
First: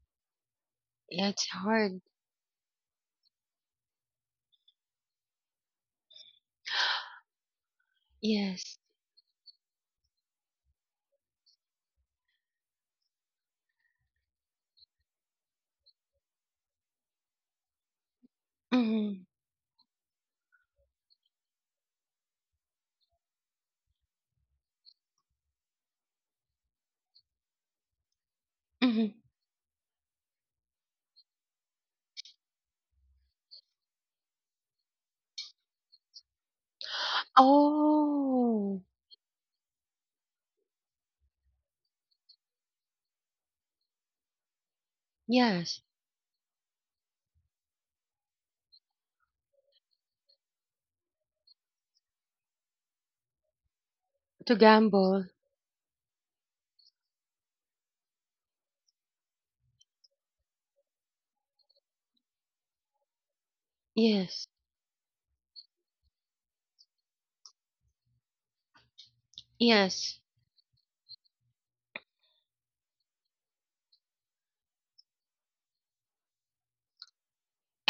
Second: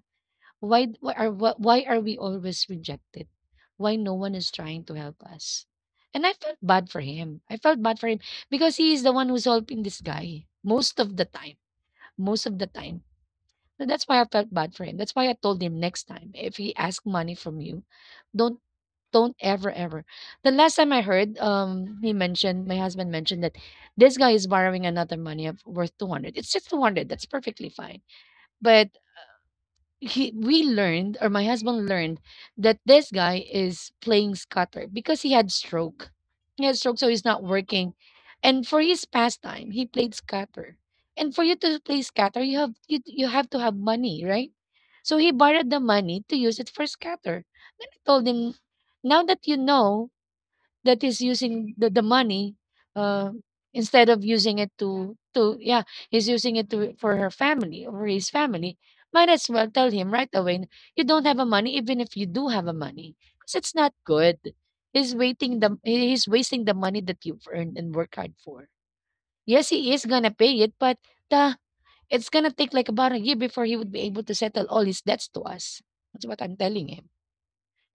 S1: why, why,
S2: Yeah,
S1: are,
S2: it's
S1: wh- why are
S2: hard.
S1: we always rejected? Why no one is trying to help us? And I felt bad for him.
S2: Yes.
S1: Because he is the one who's helping this guy most of the time. Most of the time so that's why I felt bad for him. That's why I told him, next time if he asks money from you, don't
S2: Mhm,
S1: don't ever, ever. The last time I heard, he mentioned, my husband mentioned, that this guy is borrowing another money of worth 200. It's just 200. That's perfectly fine. But
S2: mhm.
S1: he we learned, or my husband learned, that this guy is playing scutter because he had stroke, so he's not working. And for
S2: Oh,
S1: his pastime he played scatter. And for you to play scatter you have, you have to have money, right? So he borrowed
S2: yes.
S1: the money to use it for scatter. Then I told him, now that you know that is using the money, uh, instead of
S2: To
S1: using it to
S2: gamble.
S1: yeah, he's using it to, for her family or his family, might as well tell him right away, you don't have a money, even if you do have a money, because it's not good.
S2: Yes.
S1: He's wasting the money that you've earned and worked hard for. Yes, he is
S2: Yes.
S1: gonna pay it, but the it's gonna take like about a year before he would be able to settle all his debts to us. That's what I'm telling him.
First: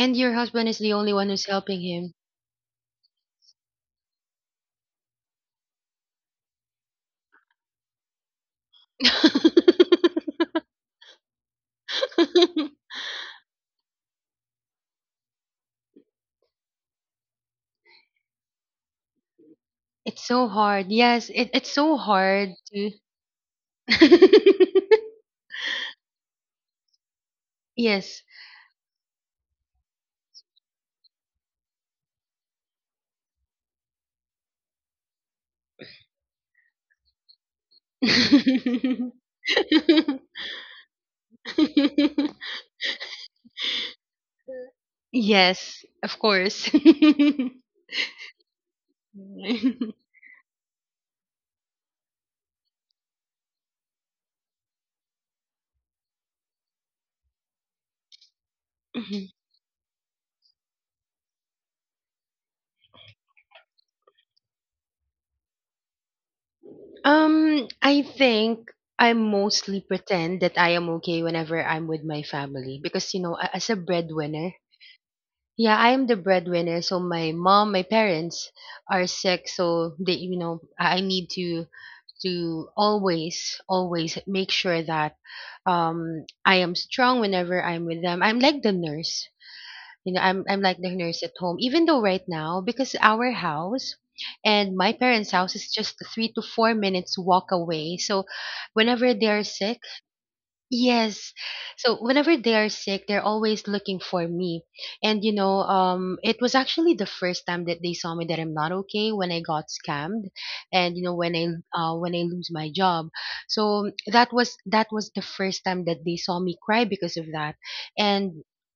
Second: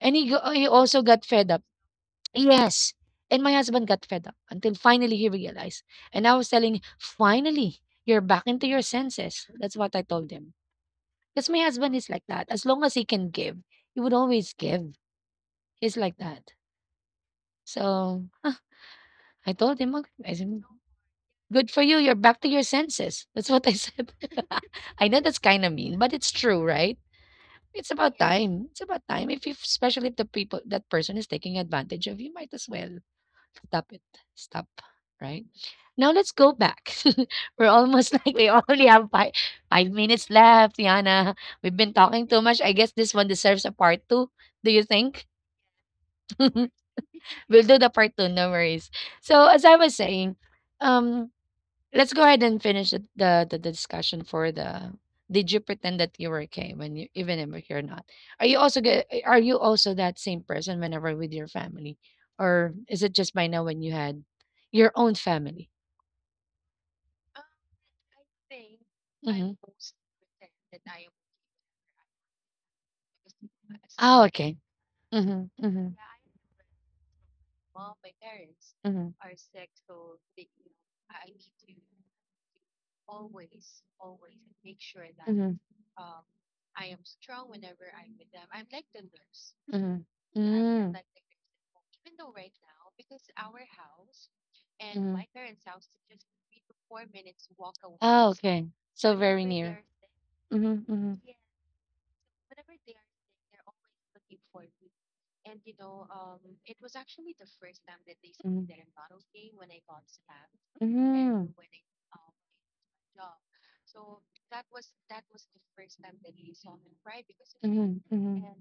S1: And
S2: your
S1: he
S2: husband is the
S1: also
S2: only
S1: got
S2: one who's
S1: fed up.
S2: helping him.
S1: Yes, and my husband got fed up until finally he realized. And I was telling, finally, you're back into your senses. That's what I told him. Because my husband is like that. As long as he can give, he would always give. He's like that. So, huh, I told him,
S2: It's
S1: "Okay," I
S2: so
S1: said,
S2: hard. Yes, it's
S1: good for
S2: so
S1: you. You're back
S2: hard
S1: to your
S2: to.
S1: senses. That's what I said. I know that's kind of mean, but it's true, right? It's
S2: Yes.
S1: about time. It's about time. If you, especially if the people, that person is taking advantage of you, might as well stop it. Stop, right? Now let's go back. We're almost, like, we only have 5 minutes left, Yana. We've been talking too much. I guess this one deserves a part two. Do you think?
S2: Yes, of course.
S1: We'll do the part two, no worries. So as I was saying, um, let's go ahead and finish the discussion for the, did you pretend that you were okay when you, even if you're not? Are you also are you also that same person whenever with your family? Or is it just by now when you had your own family?
S2: I think I mostly pretend that I am okay whenever I'm with my family because you know, as a
S1: Oh,
S2: breadwinner,
S1: okay. Mm-hmm,
S2: yeah, I
S1: mm-hmm.
S2: am the breadwinner. So my mom, my parents are
S1: Mhm,
S2: sick, so they, you know, I need to always, always make sure that
S1: mm,
S2: I am strong whenever I'm with them. I'm like the nurse. You
S1: mhm,
S2: know, I'm like the nurse at home. Even though right now, because our house and my parents' house is just a 3 to 4 minutes walk away. So
S1: okay.
S2: whenever
S1: So
S2: they are sick,
S1: mhm,
S2: yes.
S1: mhm,
S2: So whenever they are sick, they're always looking for me. And you know, it was actually the first time that they saw me that I'm not okay when I got scammed, and you know
S1: mhm,
S2: when I lose my job. So that was the first time that they saw me cry because of that. And
S1: mhm.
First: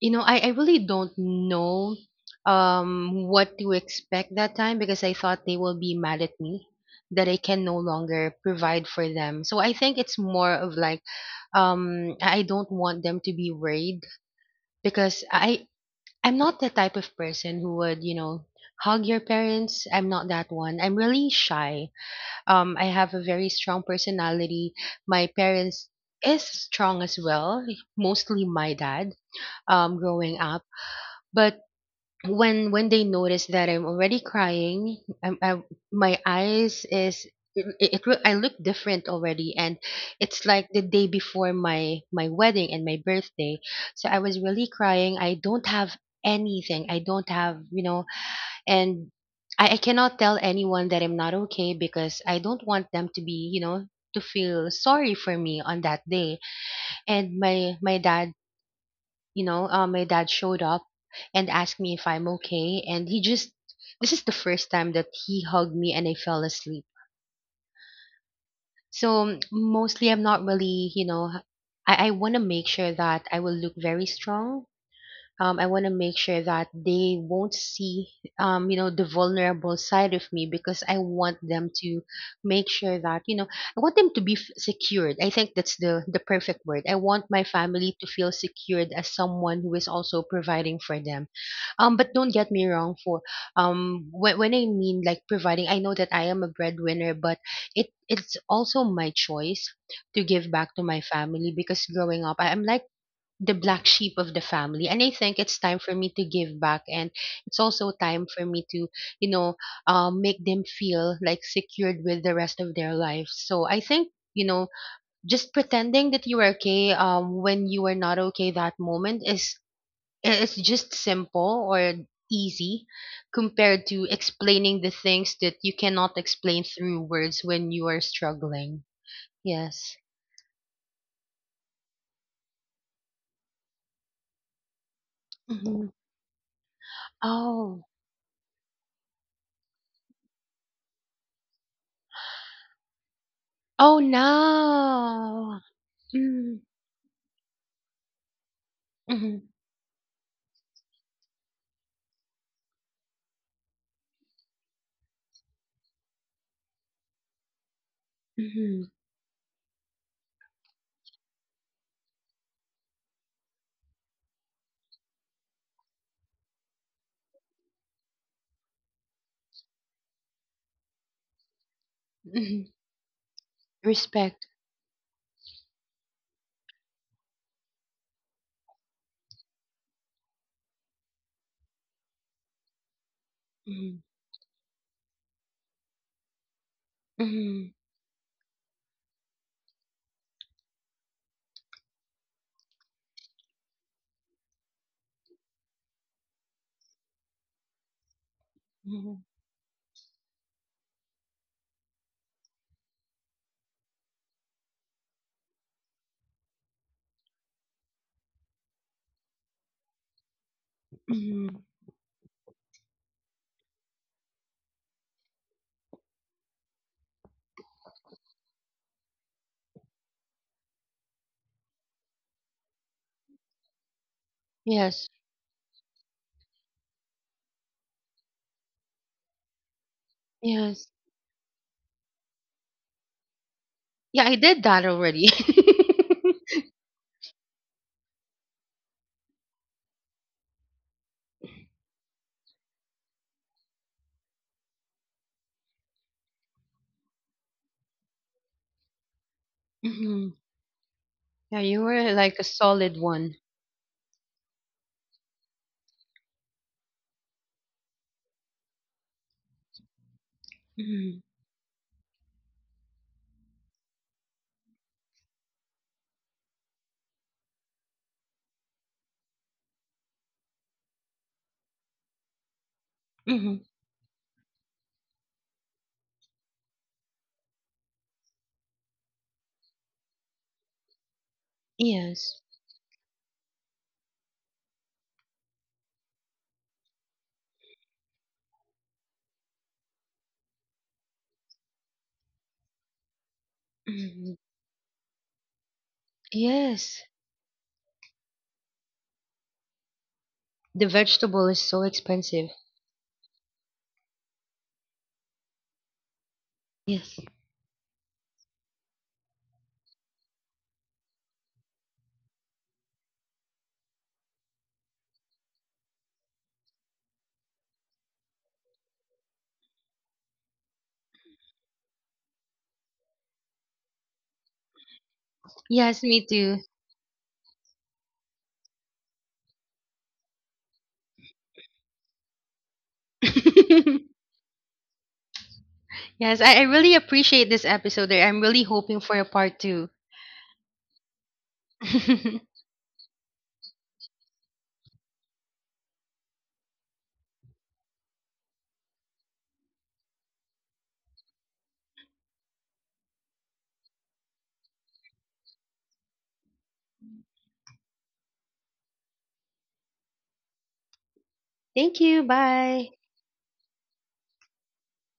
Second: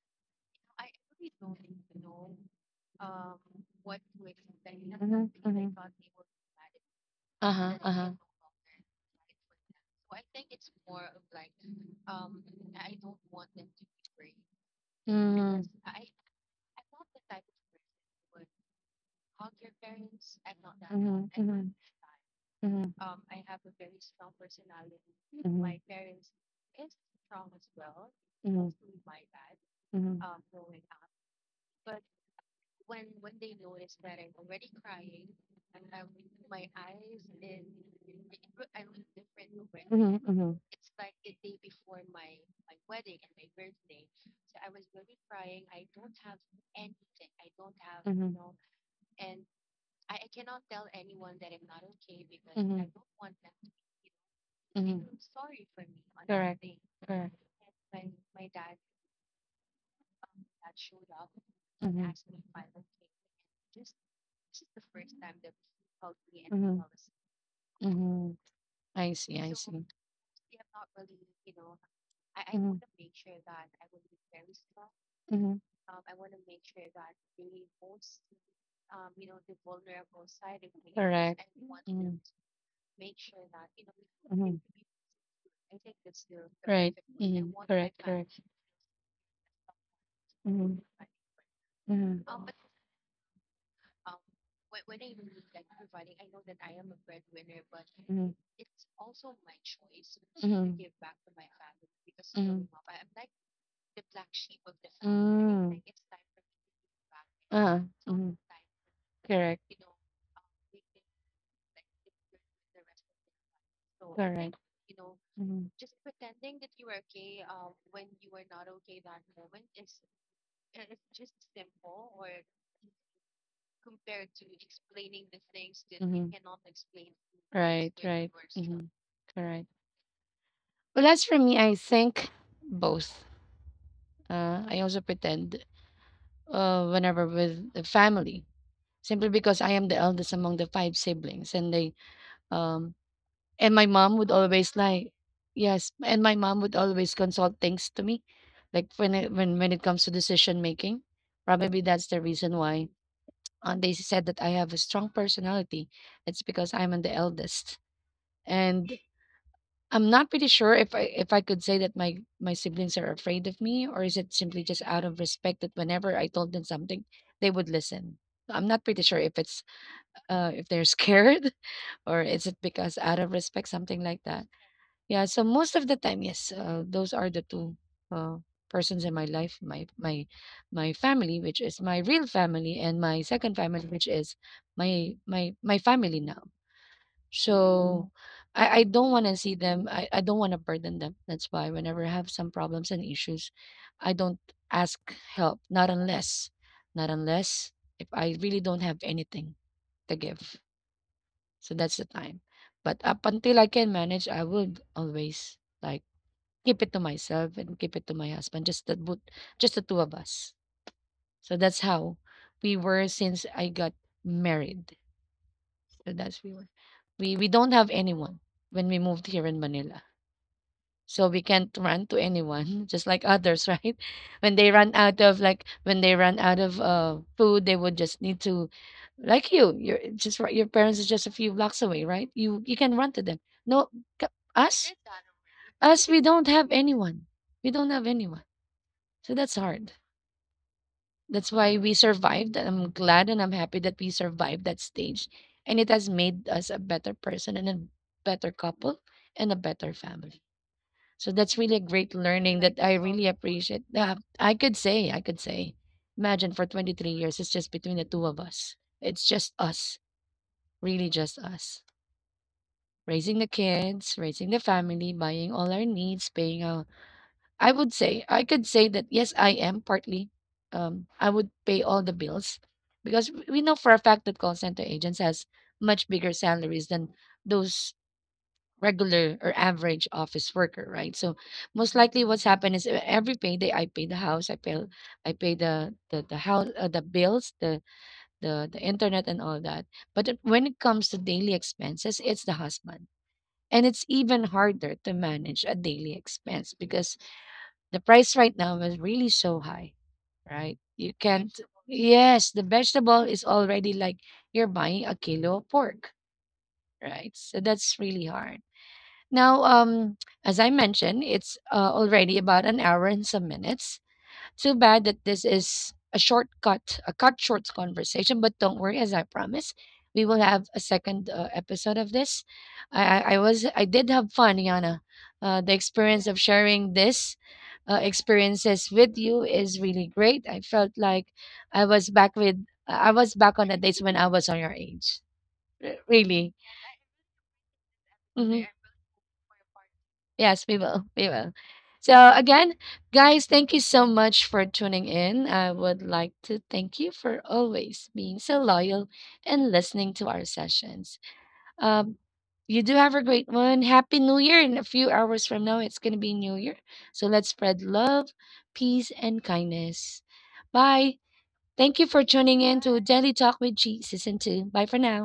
S2: you know, I really don't know what to expect that time because I thought they will be mad at me that I can no
S1: Uh-huh,
S2: longer provide for them. So I think it's more of like I don't want them to be worried because
S1: mhm,
S2: I'm not the type of person who would, you know, hug your parents. I'm not that one. I'm really
S1: mhm,
S2: shy. I
S1: mhm,
S2: have a very strong personality. My parents is strong as well, mostly my dad
S1: mhm,
S2: growing up. But when they notice that I'm already crying, I'm, I, my eyes is I look different already, and
S1: mhm,
S2: it's
S1: mhm,
S2: like the day before my wedding and my birthday. So I was really crying. I don't have anything. I don't have you know, and I cannot tell anyone that I'm not okay because I don't want them to be you know to feel
S1: mhm,
S2: sorry for me on that day.
S1: correct,
S2: And my dad showed up and asked me if
S1: mhm,
S2: I'm okay. And he just, this is the first time that he hugged me and I fell asleep.
S1: mhm. I
S2: So
S1: see,
S2: mostly I'm not really, you know, I want to make sure that I will look very strong.
S1: mhm,
S2: I want to make sure that they won't see, you know, the vulnerable side of me because I want them to make sure that, you know, I want them to be
S1: mhm,
S2: secured. I think that's the perfect word. I want my family to feel secured as someone who is also providing
S1: mhm,
S2: for them. But
S1: mhm,
S2: don't get me wrong. For when I mean like providing, I know that I am a breadwinner, but
S1: mhm.
S2: it's also my choice to give back to my family. Because growing up, I am like the black sheep of the family, and I think it's time for me to give back, and it's also time for me to you know
S1: Correct,
S2: make them feel like secured with the rest of their life. So I think
S1: correct.
S2: you
S1: Right.
S2: know, just
S1: Mhm,
S2: pretending that you are okay, when you are not okay, that moment is it's just simple or easy compared to explaining the things that you cannot explain through words when you are struggling.
S1: correct.
S2: Yes.
S1: Well, as for me, I think both. I also pretend,
S2: Mhm.
S1: whenever with
S2: Oh.
S1: the family, simply because I am the eldest among the five siblings, and they, um and my
S2: Oh,
S1: mom would always, like,
S2: no.
S1: yes, and my
S2: Mm.
S1: mom would always consult things to me, like when
S2: Mhm,
S1: when it comes to decision making. Probably that's the reason why Aunt Daisy said that I have a strong personality. It's because I'm the eldest,
S2: mhm,
S1: and I'm not pretty sure if I could say that my siblings are afraid of me, or is it simply just out of respect that whenever I told them something, they would listen. I'm not pretty sure if it's if they're scared or is it
S2: mhm.
S1: because out of respect, something like that.
S2: Respect.
S1: Yeah, so most of the time, yes, those are the two uh, persons in my life, my family, which is my real family, and my second family,
S2: Mhm,
S1: which is my family now.
S2: mhm,
S1: So, I don't want to see them. I don't want to burden them. That's why whenever I have some problems and issues, I don't ask help. Not unless if I really don't have
S2: mhm,
S1: anything to give. So that's the time. But up until I can manage, I would always like keep it to myself and keep it to my husband, just the both just the two of us. So
S2: mhm.
S1: that's how we were since I got married. So that's we were. We don't have anyone when we moved here in Manila. So we can't run to anyone, just like others, right? When they run
S2: Yes,
S1: out of food, they would just need to, like you. Your, just right, your
S2: yes.
S1: parents is just a few blocks away, right? You can run to them. No, c-
S2: Yeah, I did
S1: us
S2: that already.
S1: us, we don't have anyone. We don't have anyone. So that's hard. That's why we survived. I'm glad and I'm happy that we survived that stage. And it has made us a better person and a better couple and a better family.
S2: Mhm.
S1: So that's
S2: Yeah,
S1: really a
S2: you
S1: great
S2: were like a
S1: learning that I
S2: solid
S1: really
S2: one.
S1: appreciate. I could say, imagine for 23 years, it's just between the two of us. It's just us, really
S2: Mhm,
S1: just us. Raising the kids, raising the family, buying all our needs, paying our, I would say, I could say that yes, I am partly. I would pay all the bills because we
S2: mhm.
S1: know for a fact that call center agents has much bigger salaries than those regular or average office worker, right? So most likely, what's
S2: Yes.
S1: happened is, every payday I pay the house, I pay the house, the bills, the internet, and all that. But when it comes to daily expenses, it's the husband. And it's
S2: Mhm.
S1: even harder to manage a daily expense
S2: Yes.
S1: because the price right now is really so high, right?
S2: The
S1: You can't.
S2: vegetable is so
S1: Yes,
S2: expensive.
S1: the vegetable is already like you're buying a kilo of pork,
S2: Yes,
S1: right? So that's really hard. Now, as I mentioned, it's, already about an hour and some minutes. Too bad that this is a shortcut, a cut short conversation, but don't worry, as I promise, we will have a second, episode of this. I did have fun, Yana. The
S2: yes,
S1: experience
S2: me
S1: of
S2: too.
S1: sharing this, experiences with you is really great. I felt like I was back on the days when I was on your age.
S2: Yes,
S1: Really.
S2: I really appreciate this episode. I'm
S1: Mhm.
S2: really hoping for a part two.
S1: Yes, we will. We will. So again, guys, thank you so much for tuning in. I would like to thank you for always being so loyal and listening to our sessions. Um, you do have a great one. Happy New Year. In a few hours from now, it's going to be New Year. So let's spread love, peace, and kindness. Bye. Thank you
S2: Thank
S1: for
S2: you.
S1: tuning in
S2: Bye.
S1: to Daily Talk with Jesus and Two. Bye for now.